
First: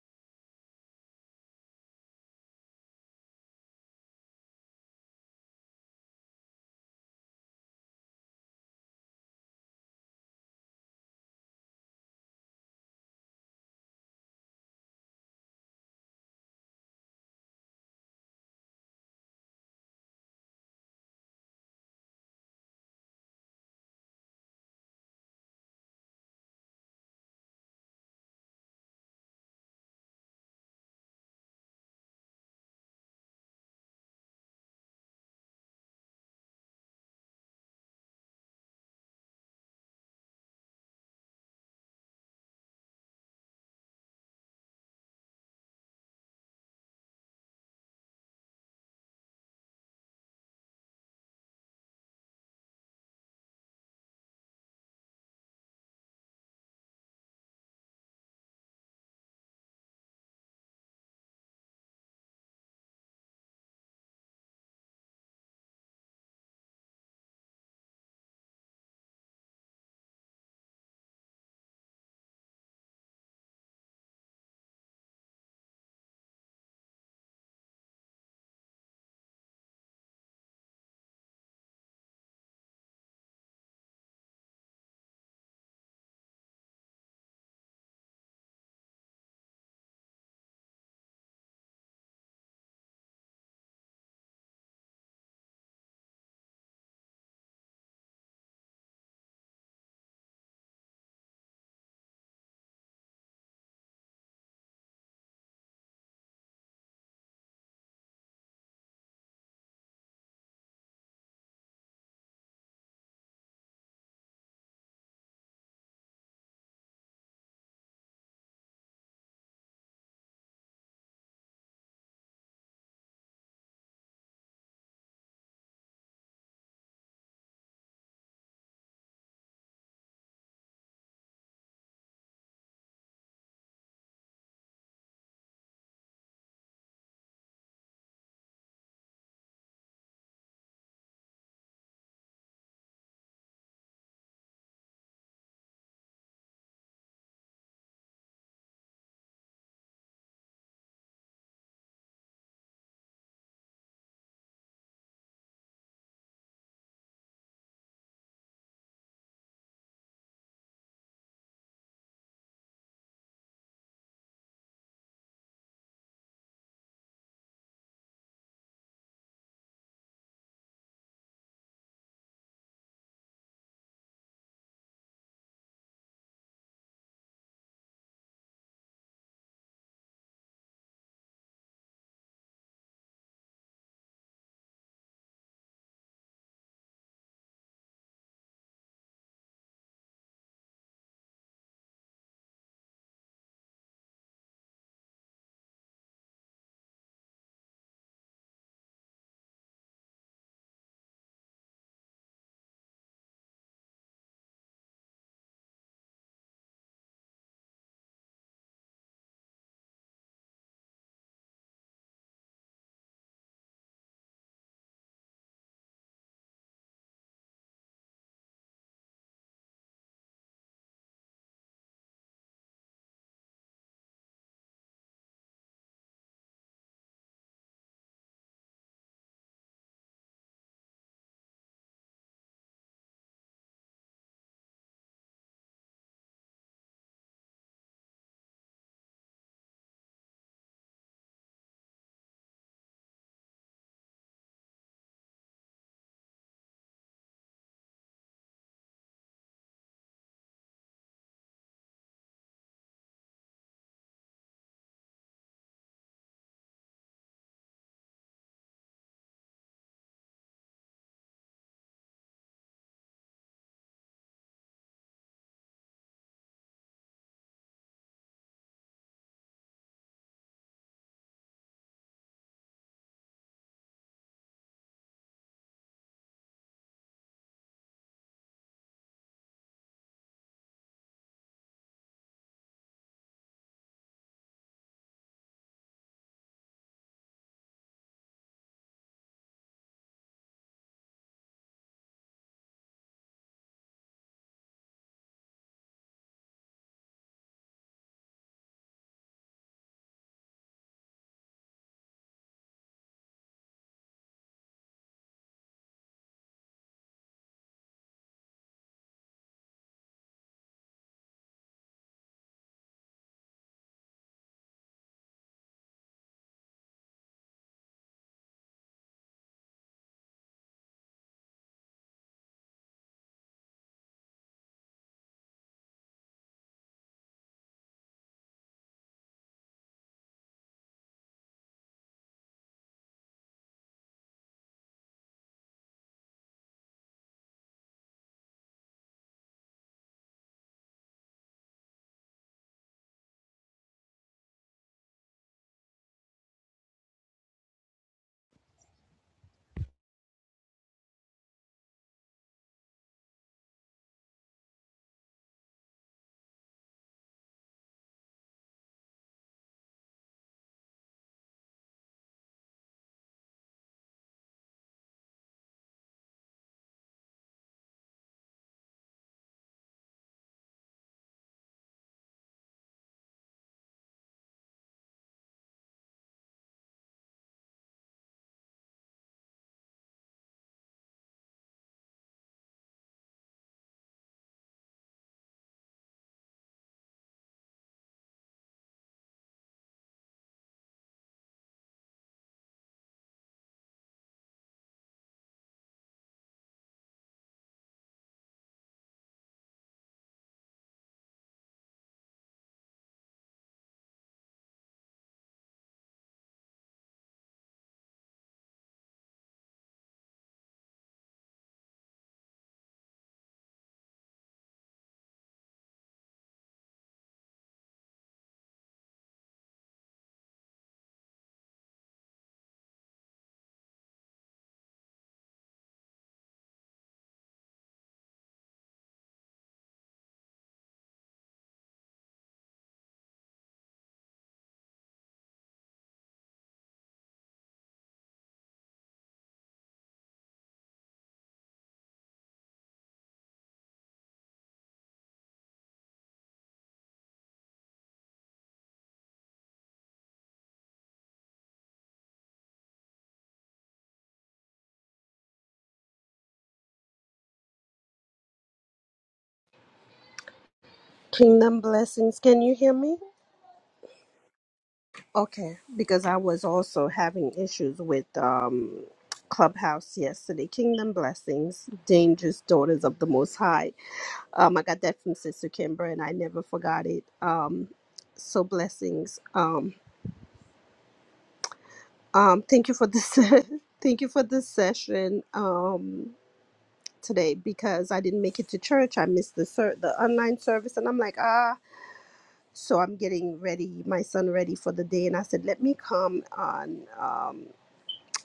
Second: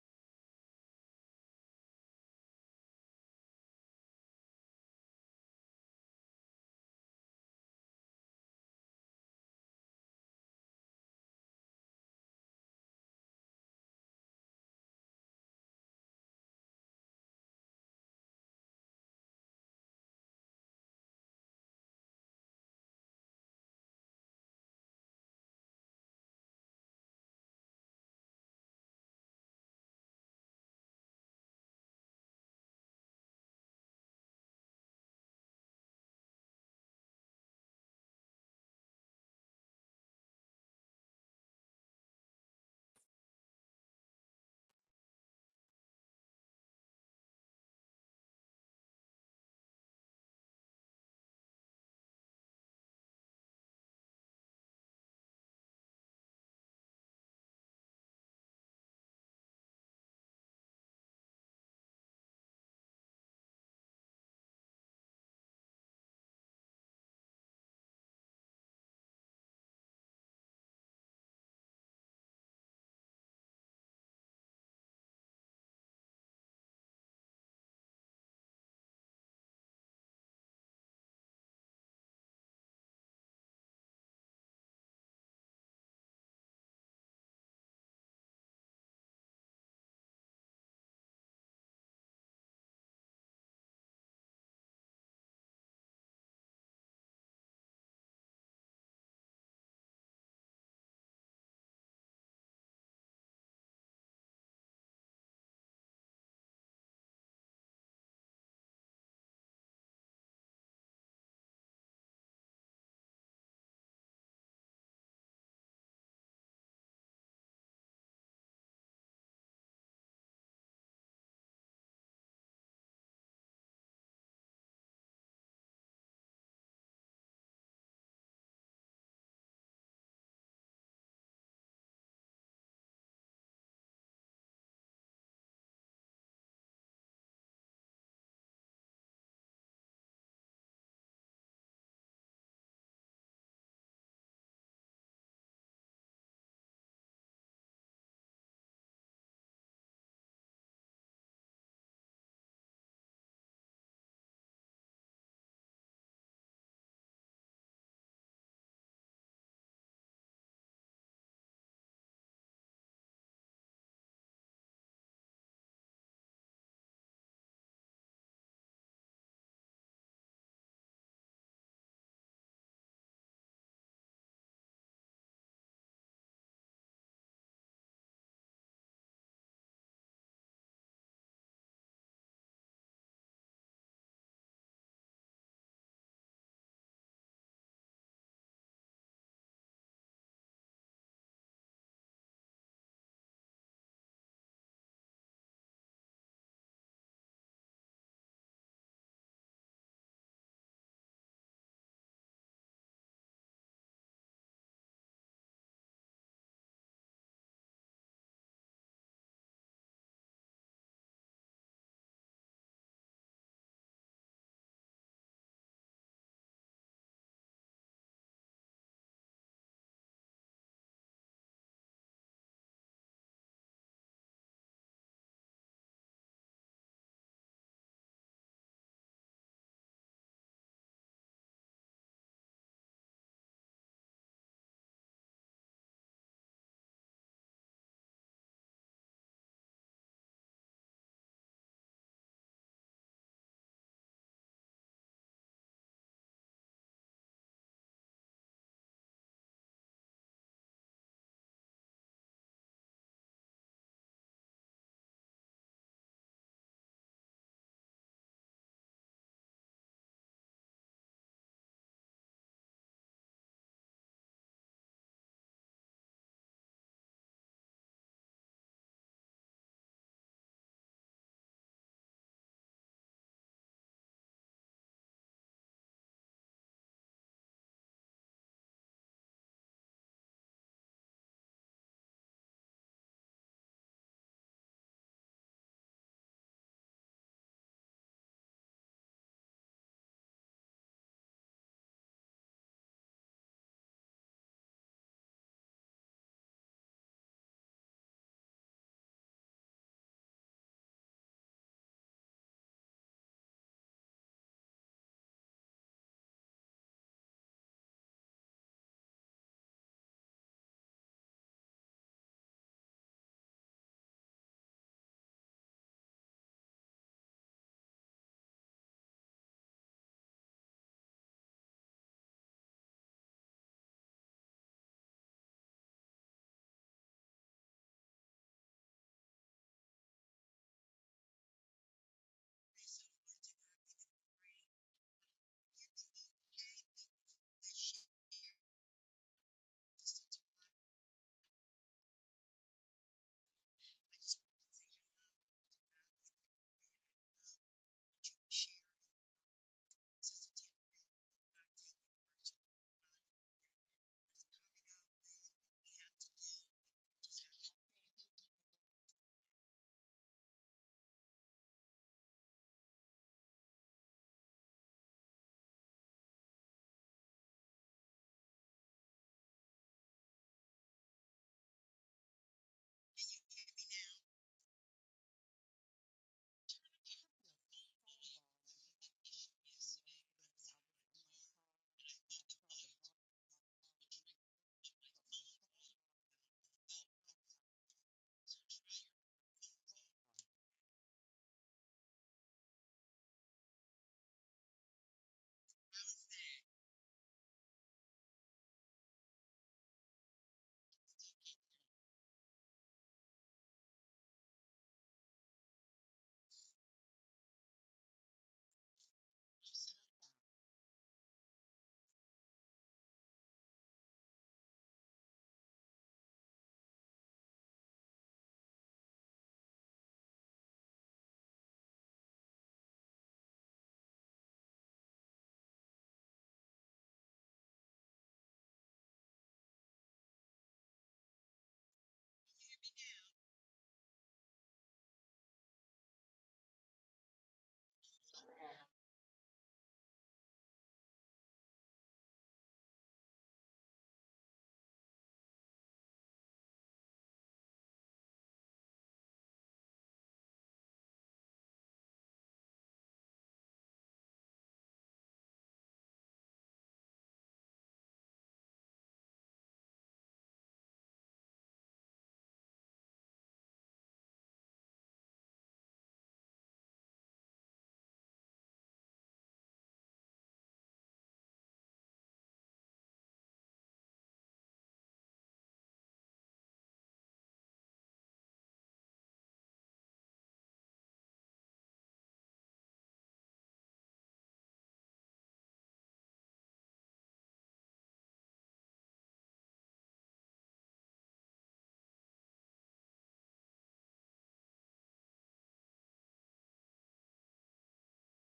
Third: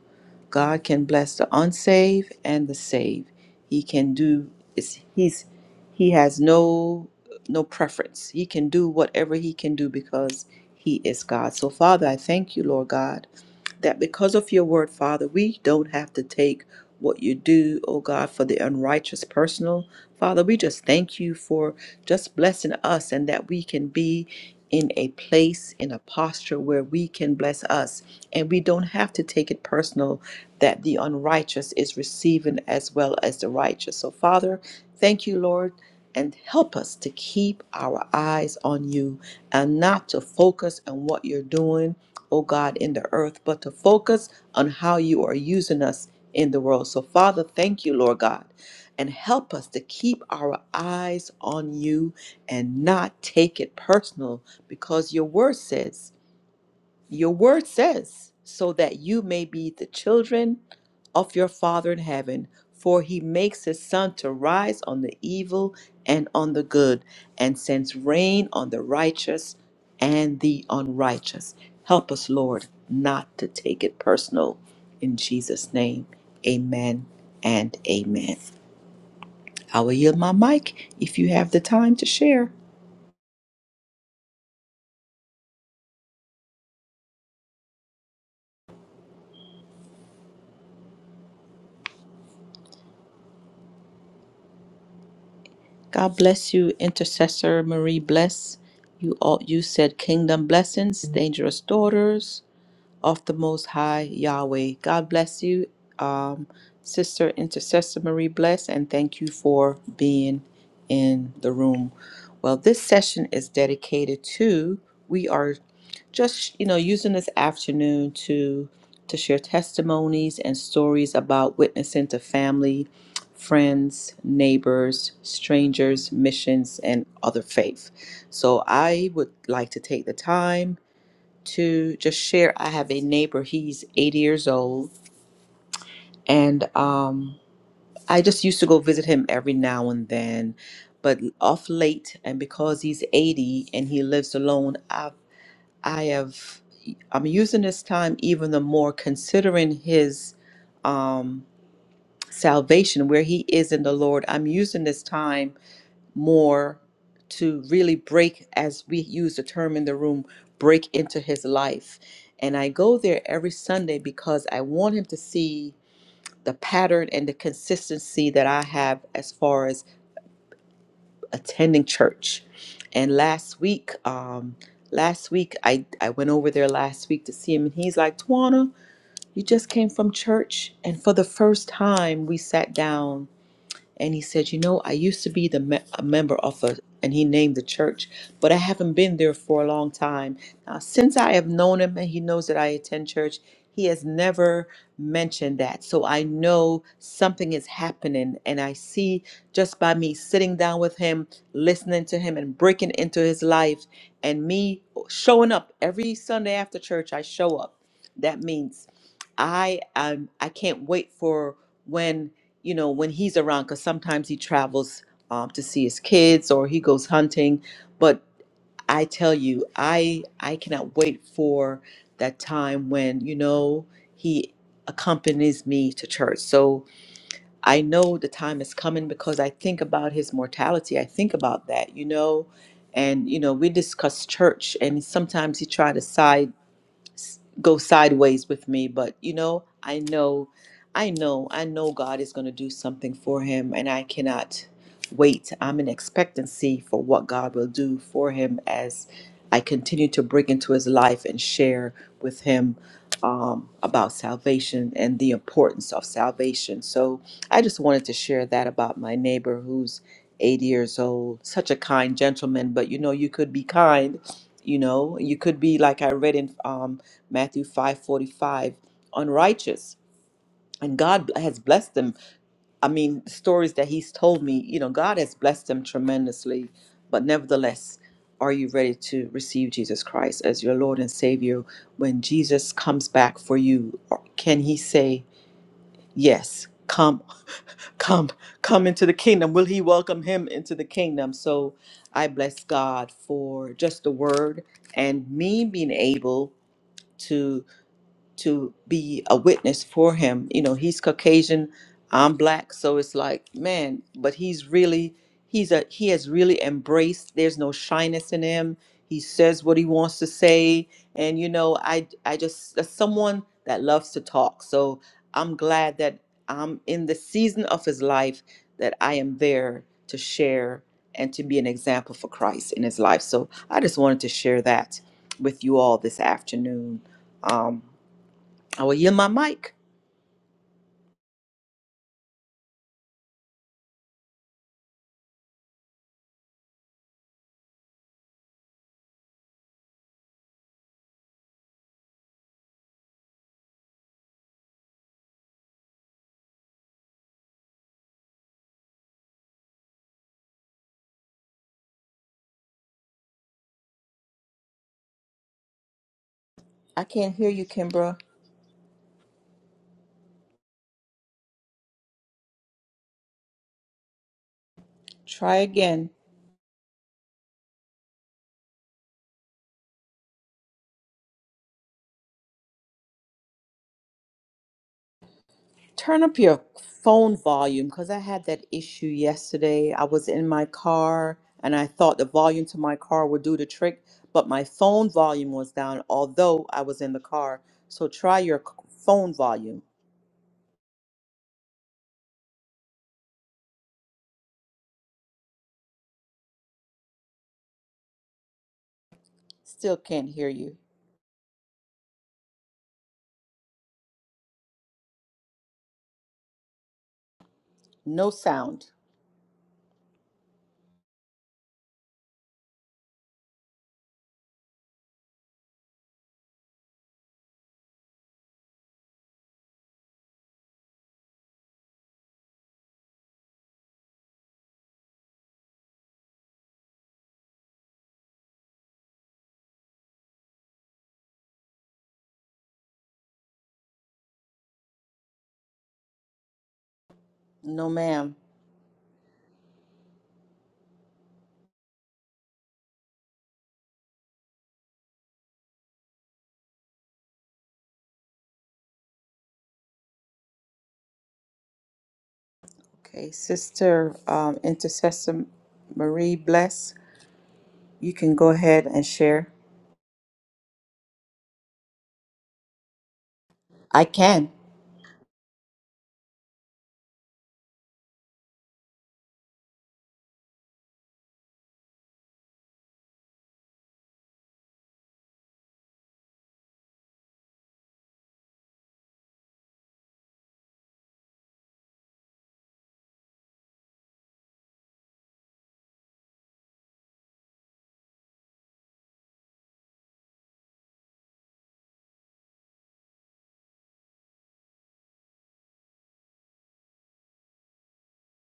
Speaker 1: God can bless the unsaved and the saved. He can do it's, he's he has no no preference. He can do whatever he can do because he is God. So Father, I thank you, Lord God, that because of your word, Father, we don't have to take what you do, oh God, for the unrighteous personal. Father, we just thank you for just blessing us and that we can be in a place, in a posture where we can bless us. And we don't have to take it personal that the unrighteous is receiving as well as the righteous. So, Father, thank you, Lord. And help us to keep our eyes on you and not to focus on what you're doing O God, in the earth, but to focus on how you are using us in the world. So, Father, thank you, Lord God, and help us to keep our eyes on you and not take it personal because your word says, your word says, so that you may be the children of your Father in heaven, for he makes his sun to rise on the evil and on the good, and sends rain on the righteous and the unrighteous. Help us, Lord, not to take it personal. In Jesus' name, amen and amen. I will yield my mic if you have the time to share. God bless you, intercessor Marie. Bless you all. You said kingdom blessings, dangerous daughters of the Most High Yahweh. God bless you, um, Sister Intercessor Marie Bless, and thank you for being in the room. Well, this session is dedicated to we are just you know using this afternoon to to share testimonies and stories about witnessing to family, friends, neighbors, strangers, missions, and other faith. So I would like to take the time to just share. I have a neighbor, he's 80 years old, and um, I just used to go visit him every now and then. But off late, and because he's 80 and he lives alone, I've, I have, I'm using this time even the more considering his um, salvation, where he is in the Lord. I'm using this time more to really break, as we use the term in the room, break into his life. And I go there every Sunday because I want him to see the pattern and the consistency that I have as far as attending church. And last week, um, last week I, I went over there last week to see him and he's like, Twana, you just came from church. And for the first time we sat down and he said, "You know, I used to be the me- a member of a," and he named the church, "but I haven't been there for a long time now. Since I have known him, and he knows that I attend church, he has never mentioned that. So I know something is happening, and I see just by me sitting down with him, listening to him, and breaking into his life, and me showing up every Sunday after church. I show up. That means I um I can't wait for when." you know, when he's around, because sometimes he travels um, to see his kids or he goes hunting. But I tell you, I I cannot wait for that time when you know he accompanies me to church. So I know the time is coming because I think about his mortality. I think about that, you know, and you know we discuss church, and sometimes he try to side s- go sideways with me but you know i know i know i know god is going to do something for him and i cannot wait i'm in expectancy for what god will do for him as i continue to break into his life and share with him um, about salvation and the importance of salvation so i just wanted to share that about my neighbor who's 80 years old such a kind gentleman but you know you could be kind you know you could be like i read in um, Matthew 5 45, unrighteous. And God has blessed them. I mean, stories that He's told me, you know, God has blessed them tremendously. But nevertheless, are you ready to receive Jesus Christ as your Lord and Savior? When Jesus comes back for you, or can He say, Yes, come, come, come into the kingdom? Will He welcome Him into the kingdom? So I bless God for just the word and me being able to. to be a witness for him. You know, he's Caucasian, I'm black, so it's like, man, but he's really he's a he has really embraced there's no shyness in him. He says what he wants to say and you know, I I just as someone that loves to talk. So I'm glad that I'm in the season of his life that I am there to share and to be an example for Christ in his life. So I just wanted to share that with you all this afternoon. Um, I will yield my mic. I can't hear you, Kimbra. Try again. Turn up your phone volume because I had that issue yesterday. I was in my car and I thought the volume to my car would do the trick, but my phone volume was down, although I was in the car. So try your c- phone volume. Still can't hear you. No sound. No, ma'am. Okay, Sister um, Intercessor Marie Bless, you can go ahead and share.
Speaker 3: Kingdom blessings. Can you hear me?
Speaker 1: I can.
Speaker 3: Okay, because I was also having issues with um, Clubhouse yesterday. Kingdom blessings, dangerous daughters of the Most High. Um, I got that from Sister Kimber, and I never forgot it. Um, so blessings. Um, um, thank you for this. thank you for this session um, today because I didn't make it to church. I missed the ser- the online service, and I'm like ah. so I'm getting ready, my son ready for the day, and I said, let me come on. Um,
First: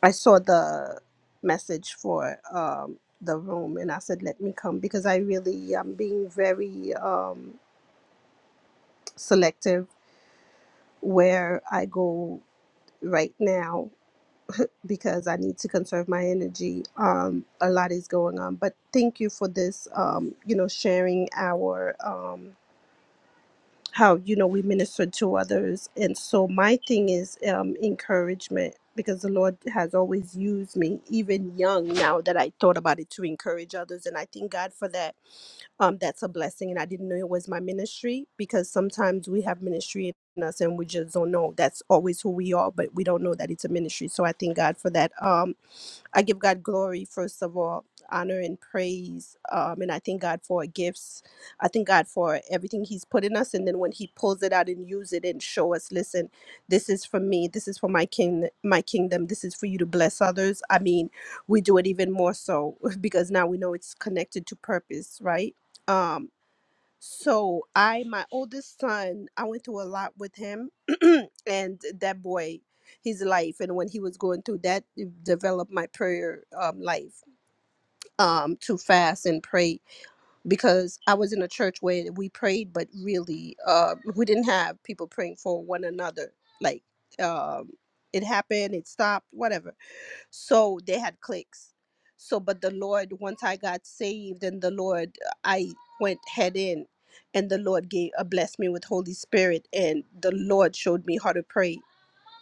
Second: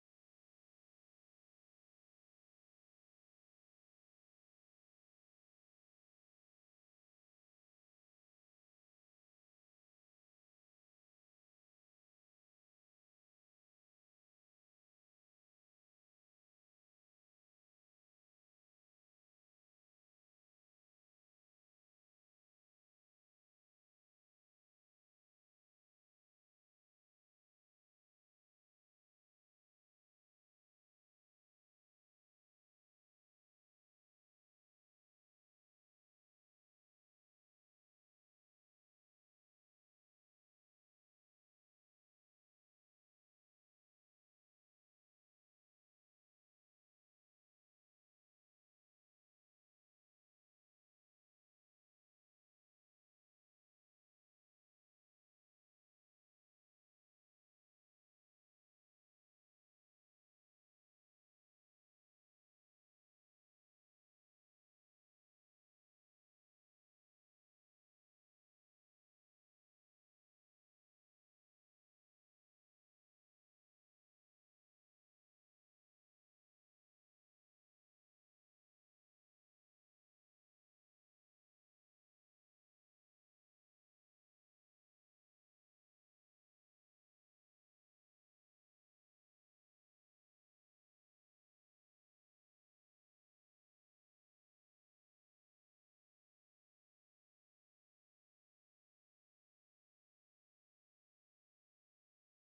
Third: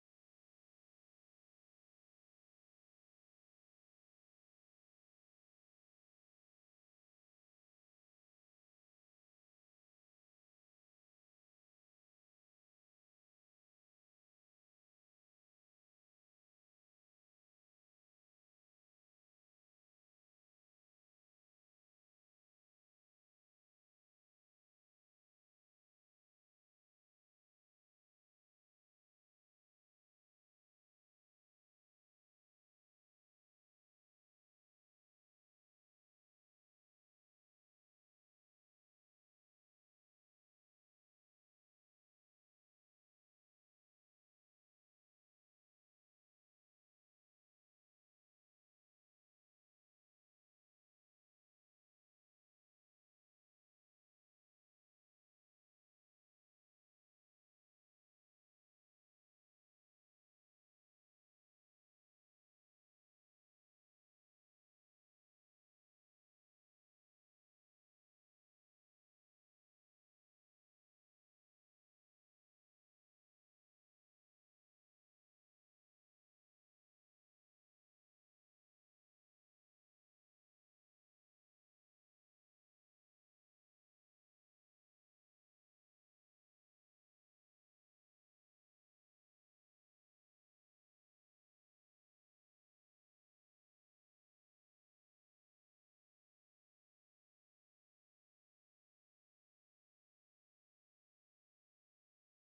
Speaker 3: I saw the message for um, the room, and I said, let me come because I really am being very um, selective where I go right now because I need to conserve my energy. Um, a lot is going on, but thank you for this. Um, you know, sharing our. Um, how you know we minister to others and so my thing is um encouragement because the lord has always used me even young now that i thought about it to encourage others and i thank god for that um that's a blessing and i didn't know it was my ministry because sometimes we have ministry in us and we just don't know that's always who we are but we don't know that it's a ministry so i thank god for that um I give God glory, first of all, honor and praise. Um, and I thank God for our gifts. I thank God for everything He's put in us. And then when He pulls it out and use it and show us, listen, this is for me. This is for my king, my kingdom. This is for you to bless others. I mean, we do it even more so because now we know it's connected to purpose, right? Um, so I, my oldest son, I went through a lot with him, and that boy, his life, and when he was going through that, it developed my prayer um, life um, to fast and pray because I was in a church where we prayed, but really, uh, we didn't have people praying for one another. Like um, it happened, it stopped, whatever so they had clicks so but the lord once i got saved and the lord uh, i went head in and the lord gave uh, blessed me with holy spirit and the lord showed me how to pray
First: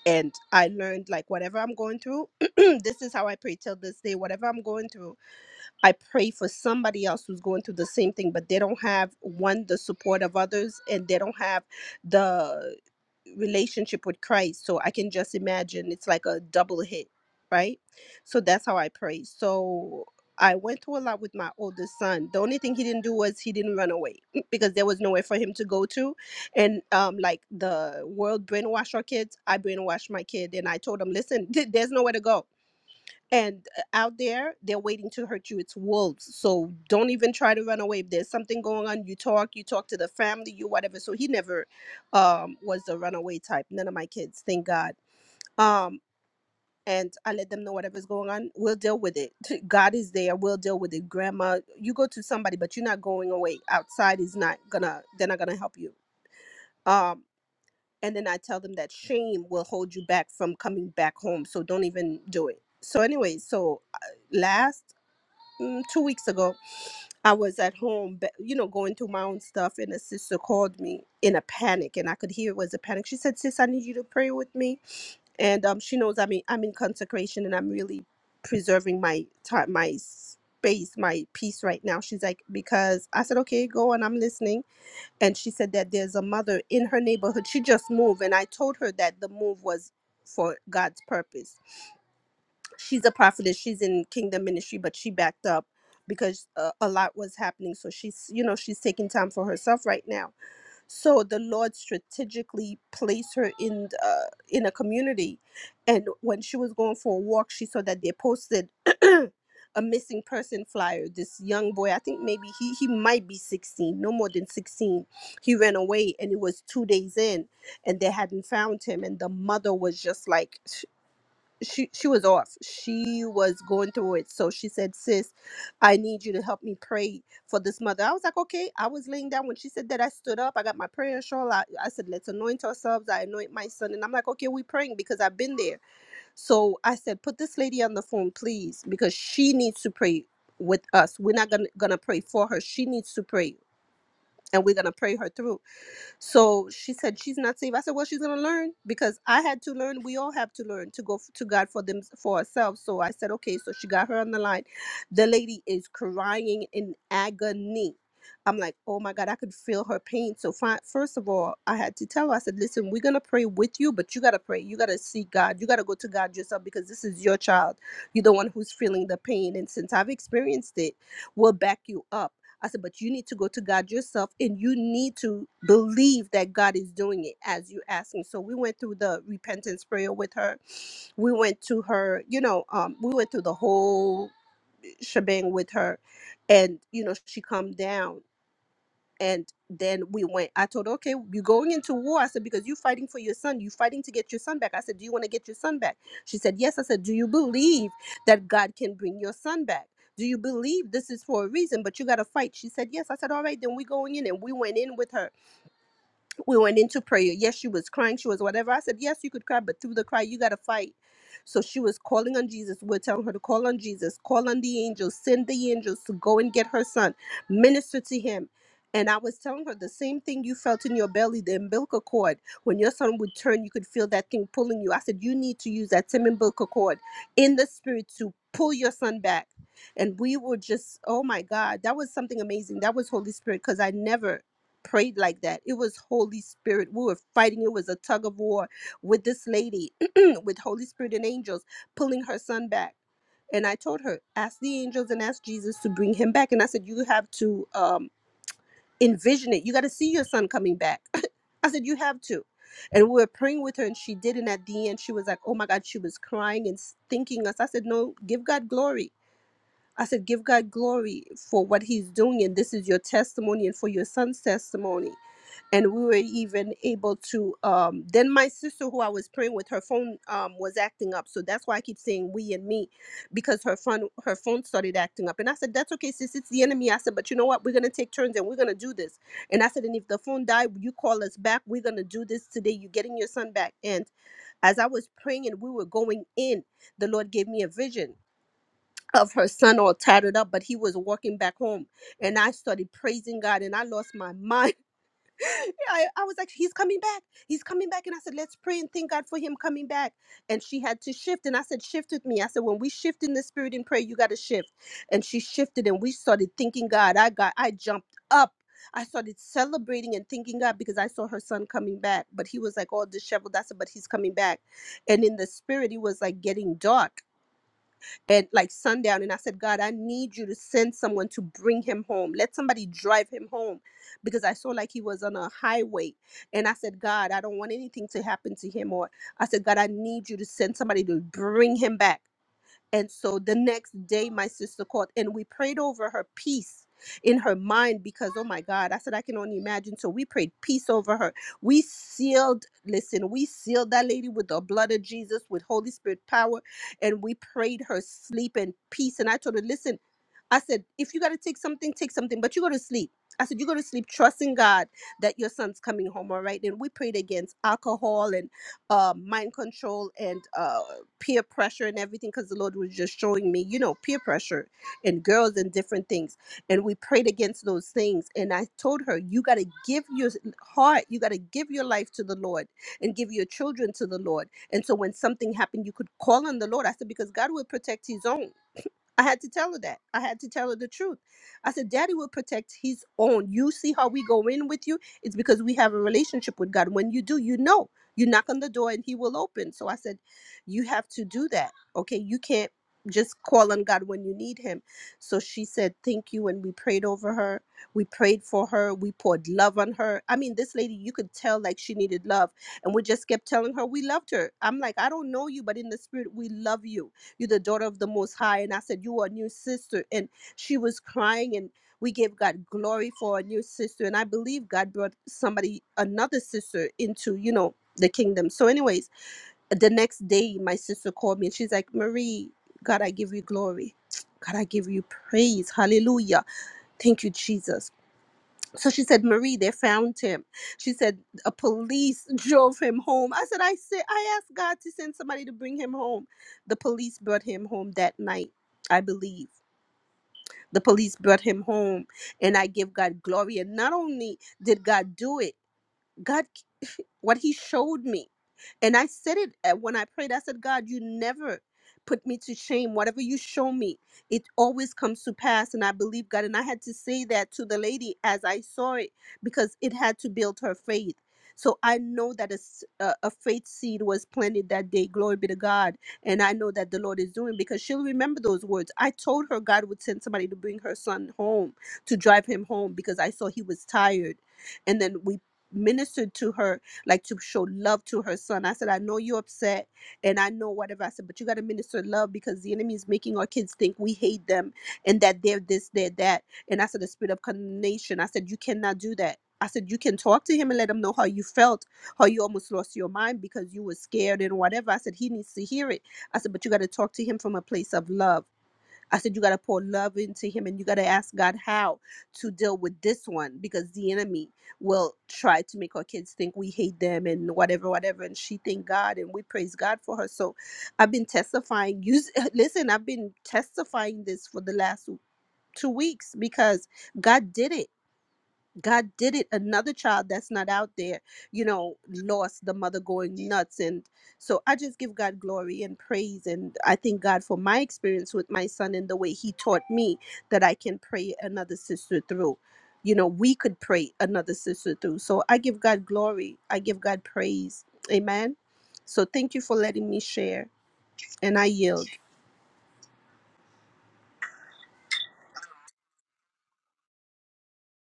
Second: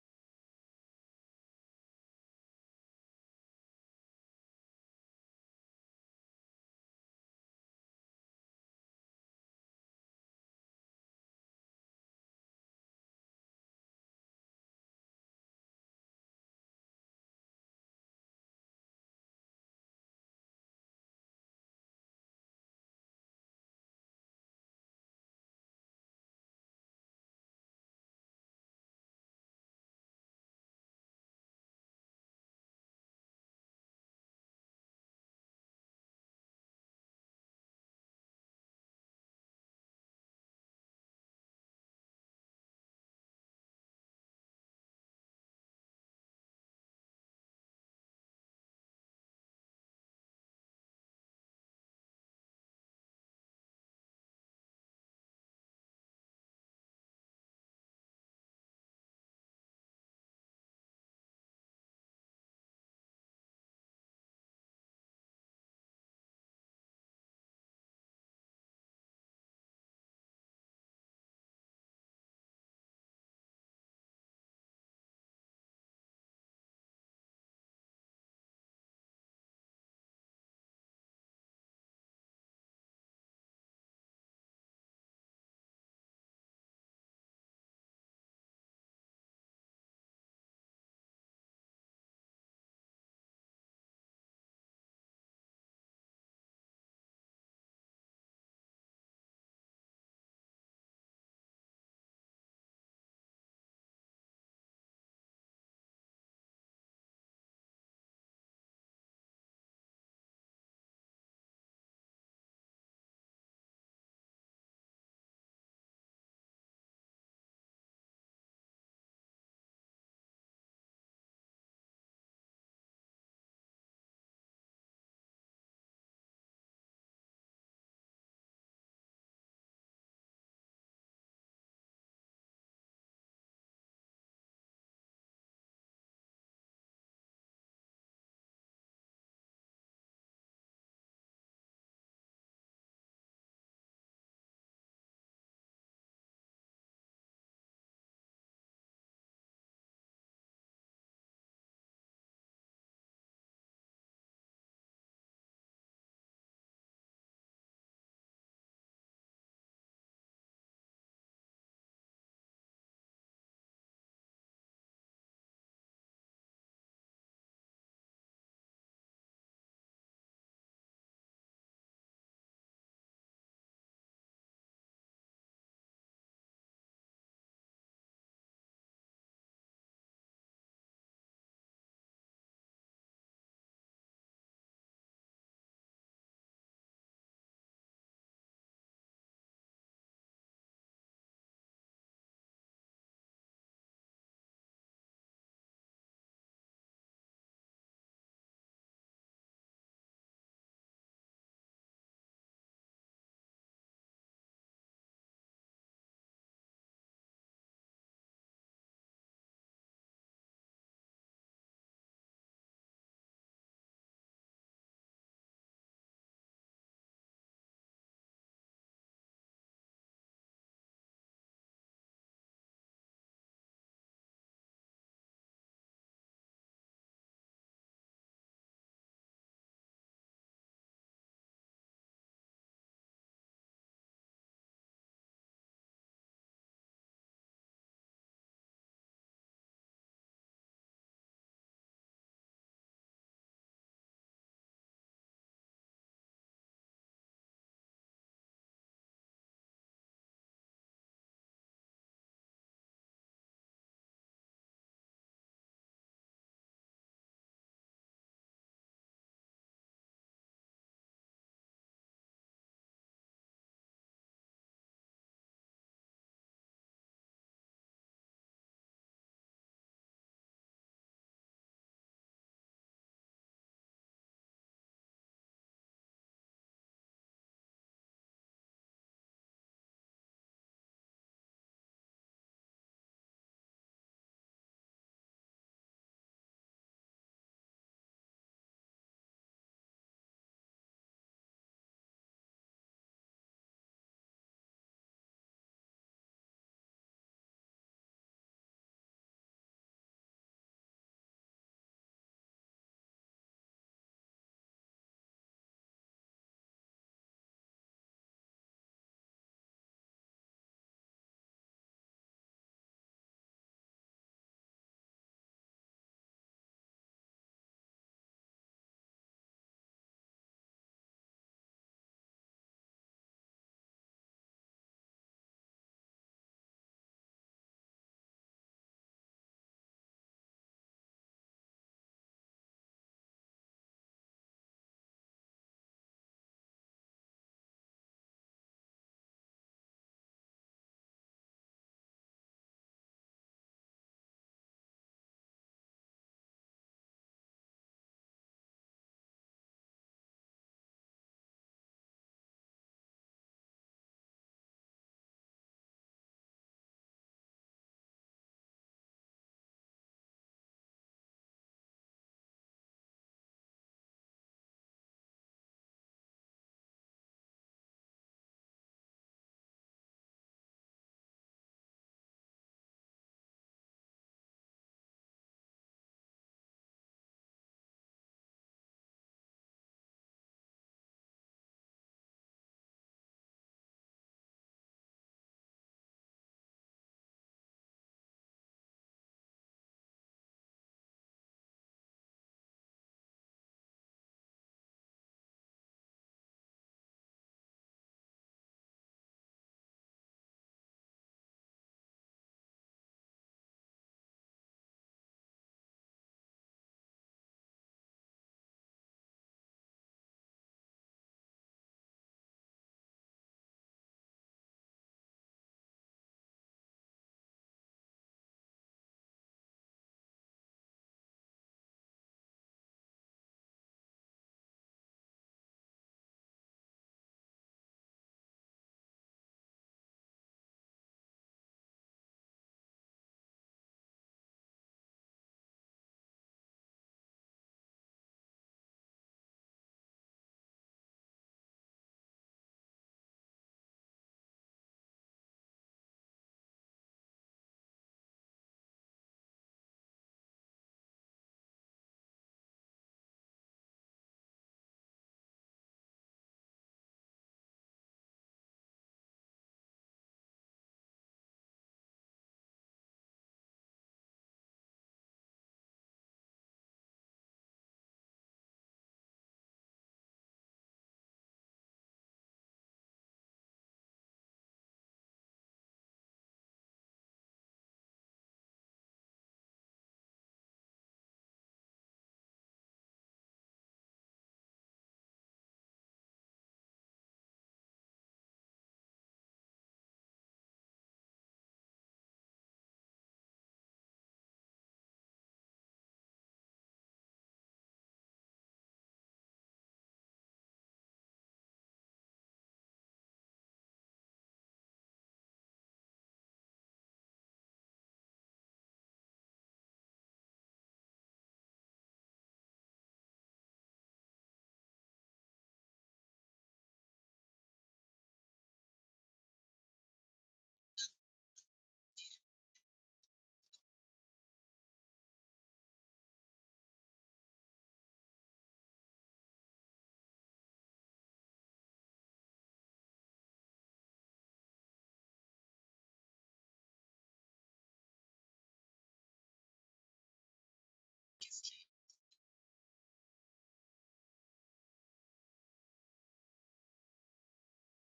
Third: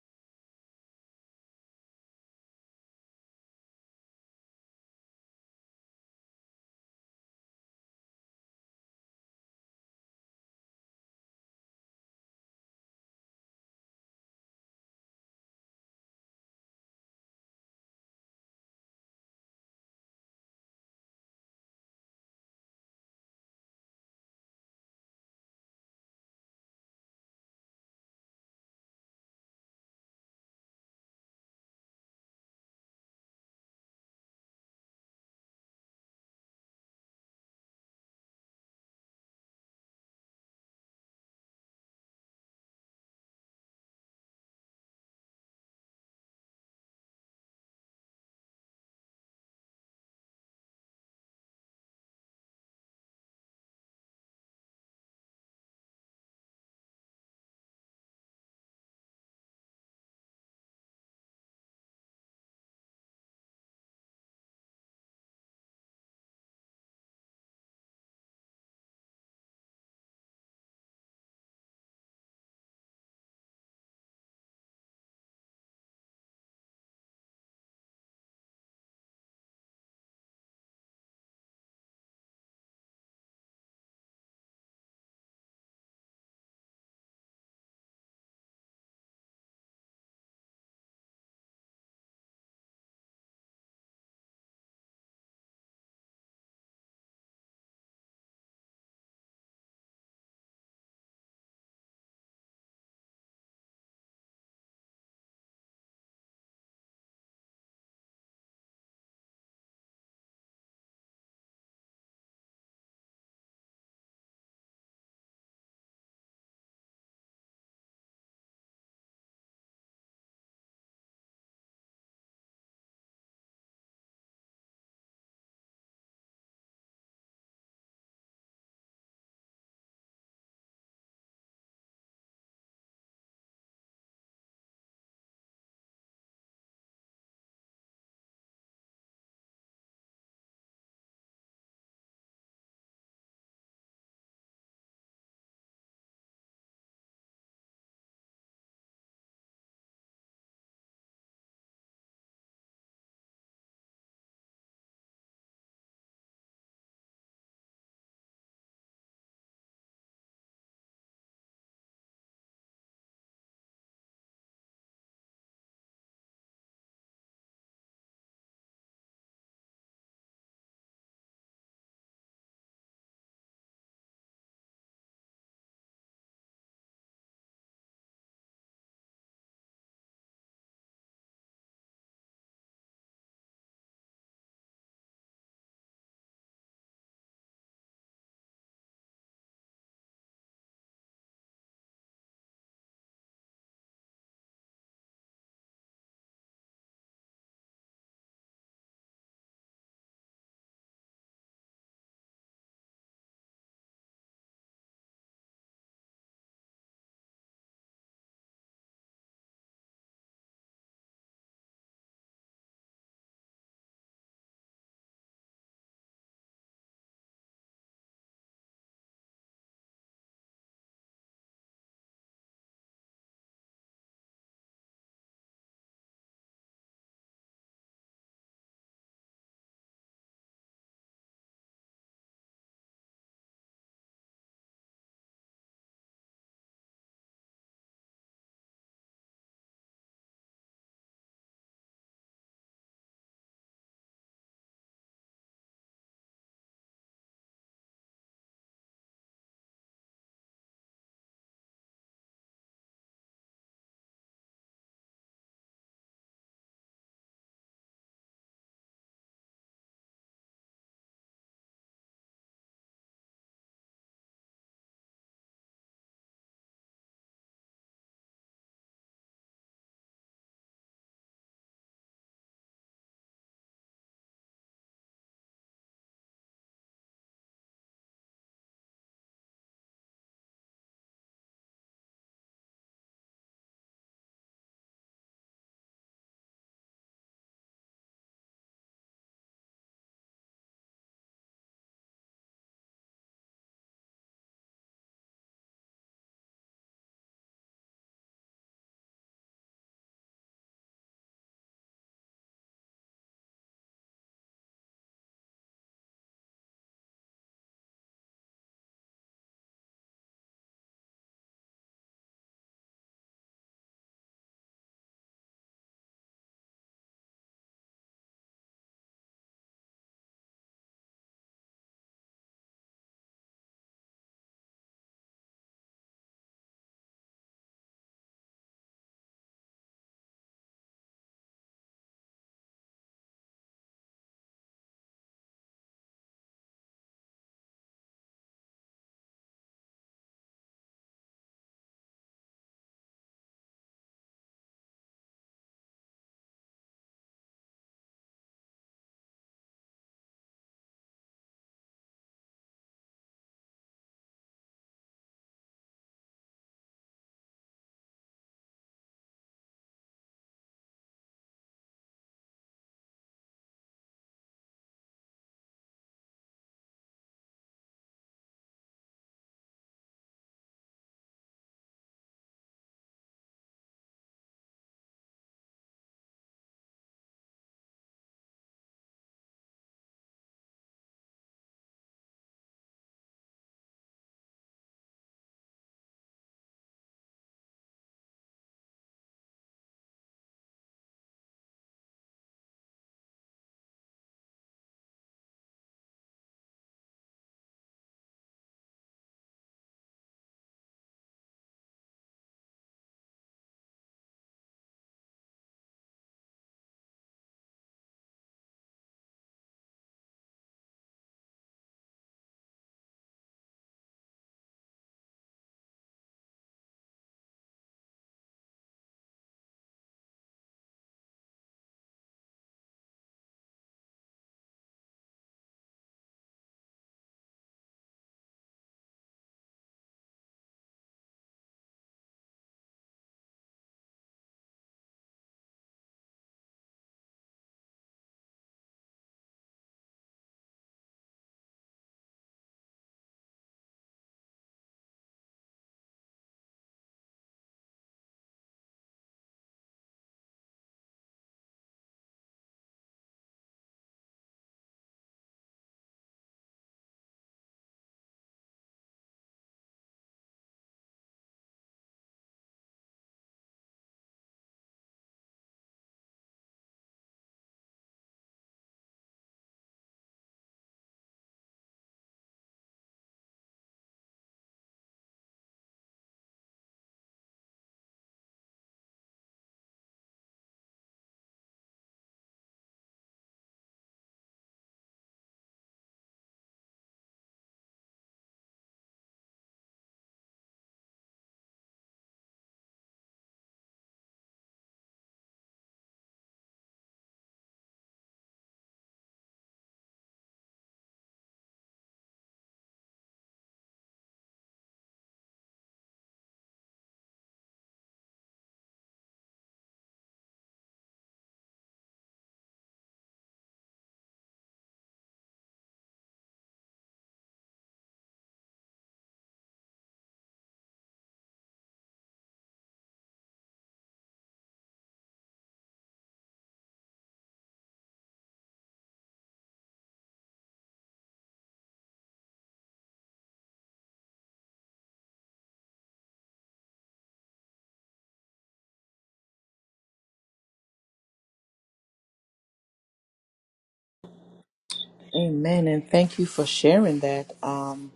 Speaker 3: and i learned like whatever i'm going through this is how i pray till this day whatever i'm going through I pray for somebody else who's going through the same thing, but they don't have one, the support of others, and they don't have the relationship with Christ. So I can just imagine it's like a double hit, right? So that's how I pray. So I went through a lot with my oldest son. The only thing he didn't do was he didn't run away because there was nowhere for him to go to. And um, like the world brainwash our kids, I brainwashed my kid and I told him, listen, there's nowhere to go and uh, out there they're waiting to hurt you it's wolves so don't even try to run away if there's something going on you talk you talk to the family you whatever so he never um was a runaway type none of my kids thank god um and i let them know whatever's going on we'll deal with it god is there we'll deal with it grandma you go to somebody but you're not going away outside is not gonna they're not gonna help you um and then i tell them that shame will hold you back from coming back home so don't even do it so anyway so uh, last mm, two weeks ago, I was at home, but, you know, going through my own stuff, and a sister called me in a panic, and I could hear it was a panic. She said, "Sis, I need you to pray with me," and um, she knows I'm in, I'm in consecration, and I'm really preserving my time, my space, my peace right now. She's like, because I said, "Okay, go," and I'm listening, and she said that there's a mother in her neighborhood. She just moved, and I told her that the move was for God's purpose she's a prophetess she's in kingdom ministry but she backed up because uh, a lot was happening so she's you know she's taking time for herself right now so the lord strategically placed her in uh, in a community and when she was going for a walk she saw that they posted a missing person flyer this young boy i think maybe he he might be 16 no more than 16 he ran away and it was two days in and they hadn't found him and the mother was just like she she was off. She was going through it. So she said, "Sis, I need you to help me pray for this mother." I was like, "Okay." I was laying down when she said that. I stood up. I got my prayer shawl. I, I said, "Let's anoint ourselves." I anoint my son, and I'm like, "Okay, we praying because I've been there." So I said, "Put this lady on the phone, please, because she needs to pray with us. We're not gonna gonna pray for her. She needs to pray, and we're gonna pray her through." So she said she's not safe. I said, well, she's gonna learn because I had to learn. We all have to learn to go f- to God for them for ourselves. So I said, okay. So she got her on the line. The lady is crying in agony. I'm like, oh my God, I could feel her pain. So fi- first of all, I had to tell her, I said, listen, we're gonna pray with you, but you gotta pray. You gotta seek God. You gotta go to God yourself because this is your child. You're the one who's feeling the pain. And since I've experienced it, we'll back you up I said, but you need to go to God yourself and you need to believe that God is doing it as you ask Him. So we went through the repentance prayer with her. We went to her, you know, um, we went through the whole shebang with her. And, you know, she calmed down and then we went i told her okay you're going into war i said because you're fighting for your son you're fighting to get your son back i said do you want to get your son back she said yes i said do you believe that god can bring your son back do you believe this is for a reason but you got to fight she said yes i said all right then we're going in and we went in with her we went into prayer. Yes, she was crying. She was whatever. I said, yes, you could cry, but through the cry, you got to fight. So she was calling on Jesus. We're telling her to call on Jesus, call on the angels, send the angels to go and get her son, minister to him. And I was telling her the same thing you felt in your belly, the umbilical cord. When your son would turn, you could feel that thing pulling you. I said, You need to use that same umbilical cord in the spirit to pull your son back. And we were just, oh my God, that was something amazing. That was Holy Spirit because I never prayed like that. It was Holy Spirit. We were fighting. It was a tug of war with this lady, with Holy Spirit and angels pulling her son back. And I told her, ask the angels and ask Jesus to bring him back. And I said, you have to um, envision it. You got to see your son coming back. I said, you have to. And we were praying with her, and she did. And at the end, she was like, oh my God, she was crying and thinking us. I said, no, give God glory. I said, give God glory for what he's doing. And this is your testimony and for your son's testimony and we were even able to um then my sister who i was praying with her phone um was acting up so that's why i keep saying we and me because her phone her phone started acting up and i said that's okay sis it's the enemy i said but you know what we're gonna take turns and we're gonna do this and i said and if the phone died you call us back we're gonna do this today you're getting your son back and as i was praying and we were going in the lord gave me a vision of her son all tattered up but he was walking back home and i started praising god and i lost my mind yeah, I, I was like, he's coming back. He's coming back. And I said, let's pray and thank God for him coming back. And she had to shift. And I said, shift with me. I said, when we shift in the spirit in prayer, you got to shift. And she shifted and we started thanking God. I got, I jumped up. I started celebrating and thanking God because I saw her son coming back. But he was like all disheveled. I said, but he's coming back. And in the spirit, it was like getting dark at like sundown and I said, God, I need you to send someone to bring him home. Let somebody drive him home because I saw like he was on a highway. And I said, God, I don't want anything to happen to him. Or I said, God, I need you to send somebody to bring him back. And so the next day, my sister called and we prayed over her peace in her mind because, oh my God, I said, I can only imagine. So we prayed peace over her. We sealed, listen, we sealed that lady with the blood of Jesus, with Holy Spirit power, and we prayed her sleep and peace. And I told her, listen, I said, if you got to take something, take something, but you go to sleep. I said, you go to sleep, trusting God that your son's coming home, all right? And we prayed against alcohol and uh, mind control and uh, peer pressure and everything because the Lord was just showing me, you know, peer pressure and girls and different things. And we prayed against those things. And I told her, you got to give your heart, you got to give your life to the Lord and give your children to the Lord. And so when something happened, you could call on the Lord. I said, because God will protect his own. I had to tell her that. I had to tell her the truth. I said, Daddy will protect his own. You see how we go in with you? It's because we have a relationship with God. When you do, you know. You knock on the door and he will open. So I said, You have to do that. Okay. You can't just call on God when you need him. So she said, Thank you. And we prayed over her. We prayed for her. We poured love on her. I mean, this lady, you could tell like she needed love. And we just kept telling her we loved her. I'm like, I don't know you, but in the spirit, we love you you're the daughter of the Most High. And I said, You are a new sister. And she was crying, and we gave God glory for a new sister. And I believe God brought somebody, another sister, into, you know, the kingdom. So, anyways, the next day, my sister called me and she's like, Marie, God, I give you glory. God, I give you praise. Hallelujah. Thank you, Jesus. So she said, Marie, they found him. She said, a police drove him home. I said, I said, I asked God to send somebody to bring him home. The police brought him home that night, I believe. The police brought him home, and I give God glory. And not only did God do it, God what he showed me. And I said it uh, when I prayed. I said, God, you never put me to shame. Whatever you show me, it always comes to pass. And I believe God. And I had to say that to the lady as I saw it because it had to build her faith. So I know that a, s- a- a faith seed was planted that day. Glory be to God. And I know that the Lord is doing because she'll remember those words. I told her God would send somebody to bring her son home, to drive him home because I saw he was tired. And then we ministered to her like to show love to her son. I said, I know you're upset and I know whatever. I said, but you got to minister love because the enemy is making our kids think we hate them and that they're this, they're that. And I said, the spirit of condemnation. I said, you cannot do that. I said, you can talk to him and let him know how you felt, how you almost lost your mind because you were scared and whatever. I said, he needs to hear it. I said, but you got to talk to him from a place of love. I said, you got to pour love into him and you got to ask God how to deal with this one because the enemy will try to make our kids think we hate them and whatever, whatever. And she thanked God and we praise God for her. So I've been testifying. Use, listen, I've been testifying this for the last two weeks because God did it. God did it. Another child that's not out there, you know, lost the mother going nuts. And so I just give God glory and praise. And I thank God for my experience with my son and the way he taught me that I can pray another sister through. You know, we could pray another sister through. So I give God glory. I give God praise. Amen. So thank you for letting me share. And I yield.
Speaker 1: Amen. And thank you for sharing that. Um,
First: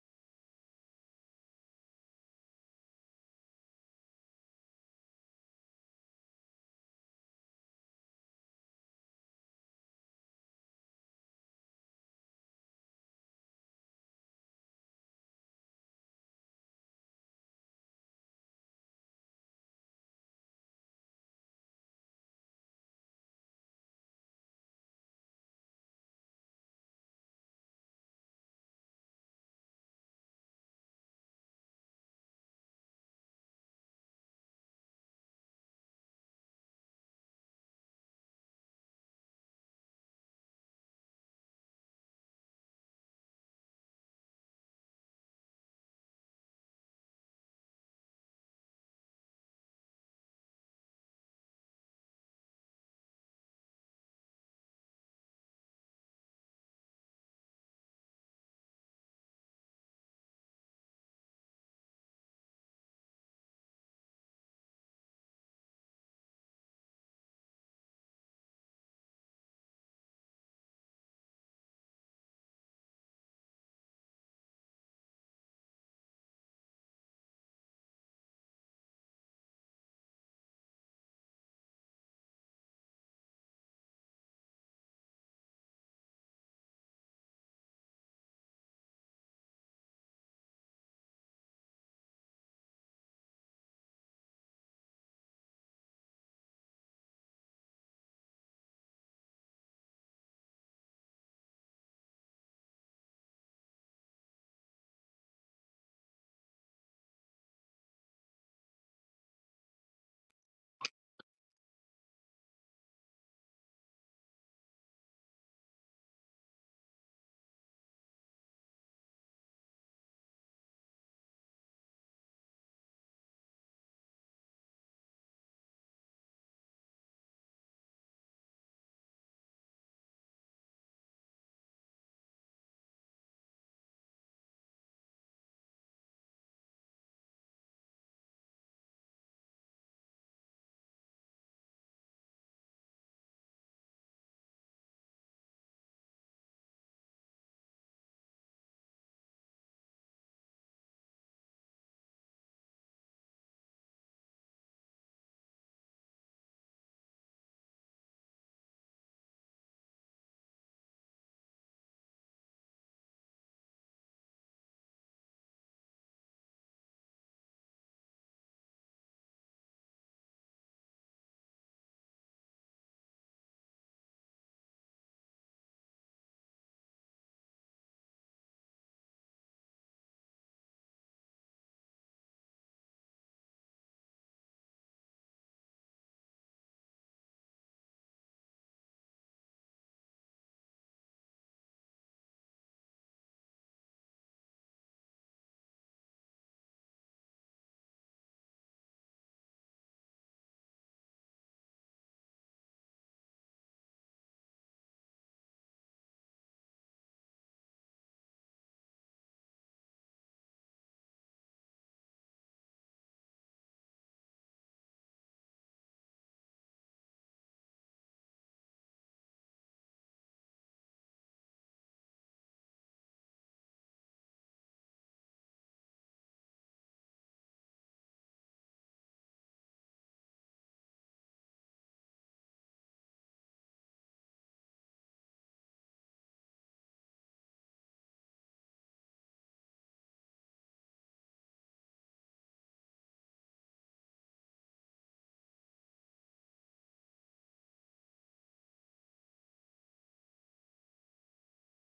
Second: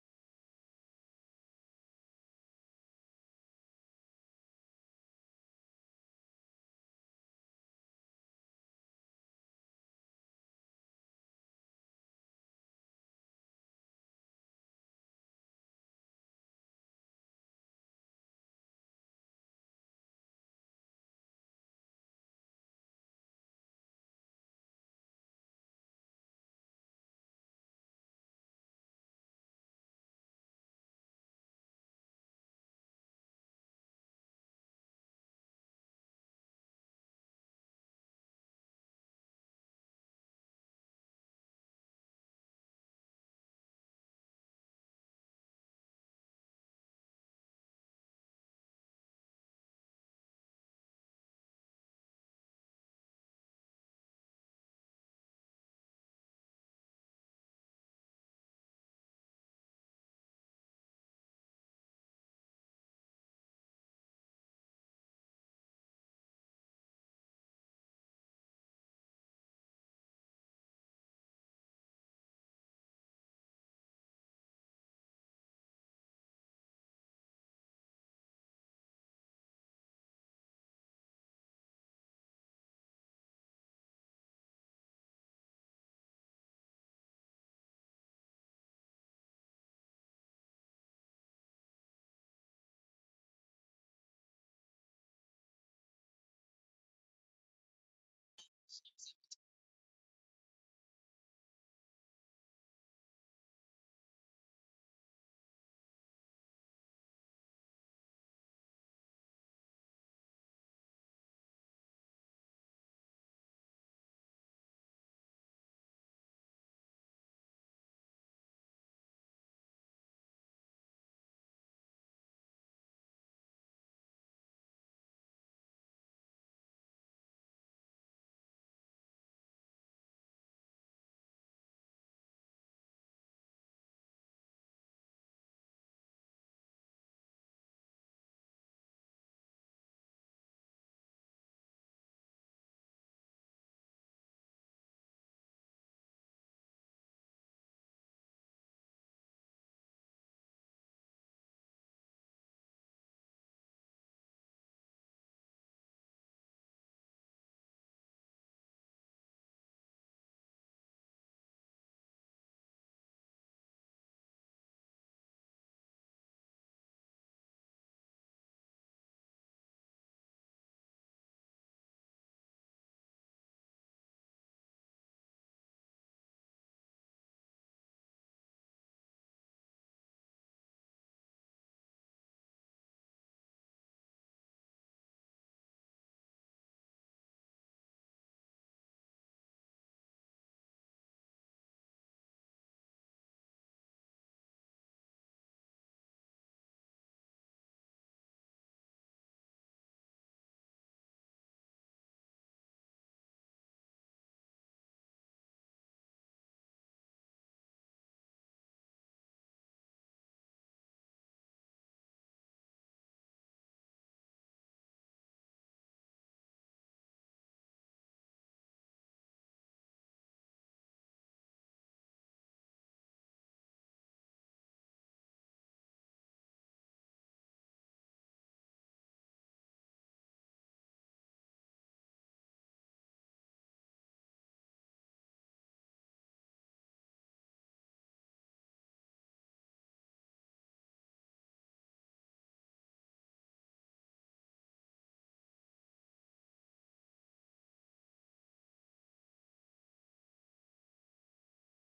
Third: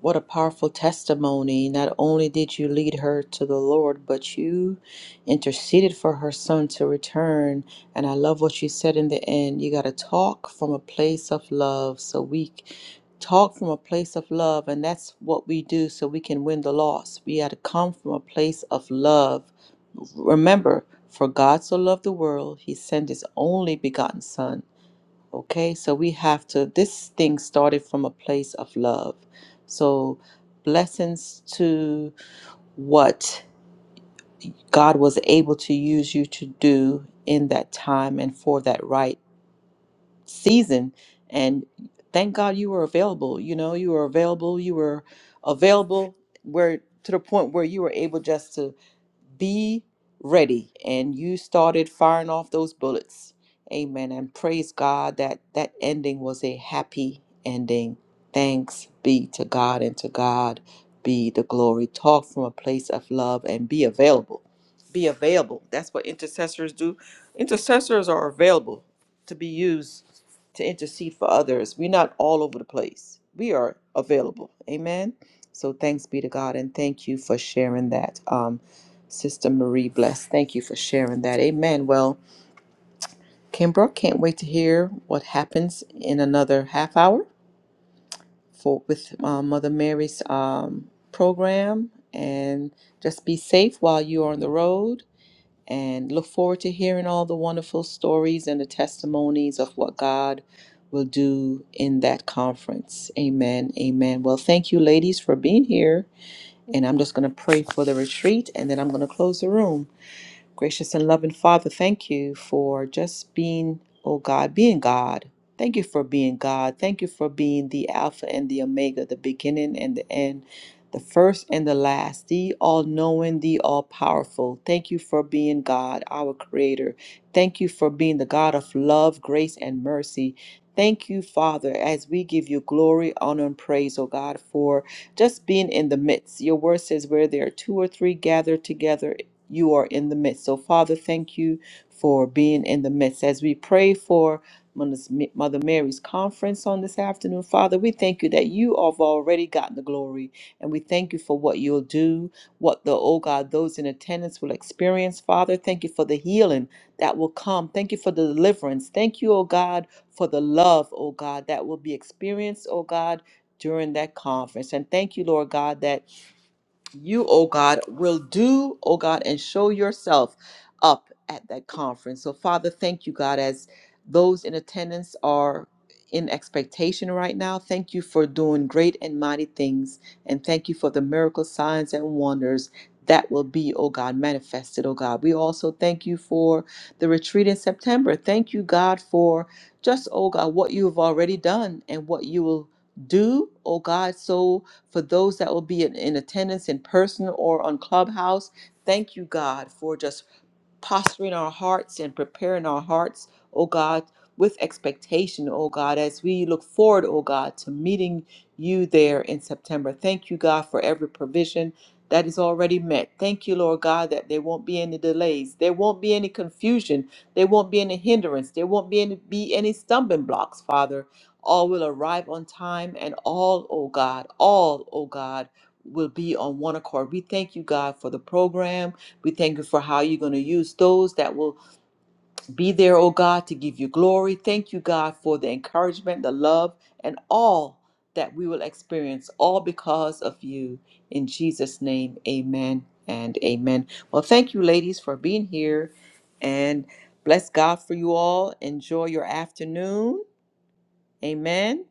Speaker 1: what a powerful testimony. Not only did you lead her to the Lord, but you interceded for her son to return. And I love what you said in the end. You got to talk from a place of love. So we talk from a place of love, and that's what we do so we can win the loss. We got to come from a place of love. Remember, for God so loved the world, he sent his only begotten son Okay, so we have to, this thing started from a place of love. So, blessings to what God was able to use you to do in that time and for that right season. And thank God you were available. You know, you were available. You were available where to the point where you were able just to be ready and you started firing off those bullets amen and praise god that that ending was a happy ending thanks be to god and to god be the glory talk from a place of love and be available be available that's what intercessors do intercessors are available to be used to intercede for others we're not all over the place we are available amen so thanks be to god and thank you for sharing that Um. Sister Marie Bless. Thank you for sharing that. Amen. Well, Kimbra, can't wait to hear what happens in another half hour for with uh, Mother Mary's um, program. And just be safe while you are on the road. And look forward to hearing all the wonderful stories and the testimonies of what God will do in that conference. Amen. Amen. Well, thank you, ladies, for being here. And I'm just going to pray for the retreat and then I'm going to close the room. Gracious and loving Father, thank you for just being, oh God, being God. Thank you for being God. Thank you for being the Alpha and the Omega, the beginning and the end, the first and the last, the all knowing, the all powerful. Thank you for being God, our Creator. Thank you for being the God of love, grace, and mercy. Thank you, Father, as we give you glory, honor, and praise, oh God, for just being in the midst. Your word says, Where there are two or three gathered together you are in the midst. So, Father, thank you for being in the midst. As we pray for Mother Mary's conference on this afternoon, Father, we thank you that you have already gotten the glory. And we thank you for what you'll do, what the, oh God, those in attendance will experience. Father, thank you for the healing that will come. Thank you for the deliverance. Thank you, oh God, for the love, oh God, that will be experienced, oh God. During that conference. And thank you, Lord God, that you, oh God, will do, oh God, and show yourself up at that conference. So, Father, thank you, God, as those in attendance are in expectation right now. Thank you for doing great and mighty things. And thank you for the miracle signs and wonders that will be, oh God, manifested, oh God. We also thank you for the retreat in September. Thank you, God, for just, oh God, what you have already done and what you will do, oh God. So, for those that will be in, in attendance in person or on Clubhouse. Thank you, God, for just posturing our hearts and preparing our hearts, O God, with expectation, O God, as we look forward, O God, to meeting you there in September. Thank you, God, for every provision that is already met. Thank you, Lord God, that there won't be any delays. There won't be any confusion. There won't be any hindrance. There won't be any, be any stumbling blocks, Father. All will arrive on time and all, O God, all, O God, will be on one accord. We thank you, God, for the program. We thank you for how you're going to use those that will be there, oh God, to give you glory. Thank you, God, for the encouragement, the love, and all that we will experience, all because of you. In Jesus' name, amen and amen. Well, thank you, ladies, for being here. And bless God for you all. Enjoy your afternoon. Amen.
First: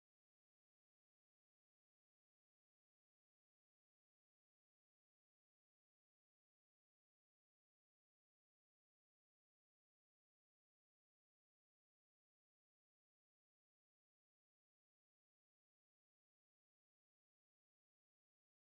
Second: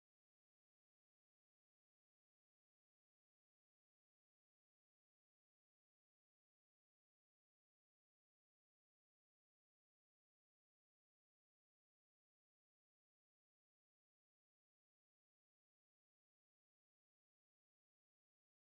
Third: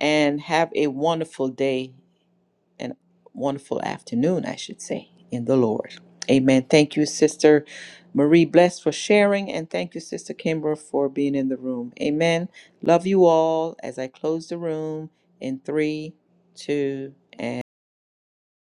Speaker 1: And have a wonderful day and wonderful afternoon, I should say, in the Lord. Amen. Thank you, Sister Marie Bless, for sharing, and thank you, Sister Kimber, for being in the room. Amen. Love you all as I close the room in three, two,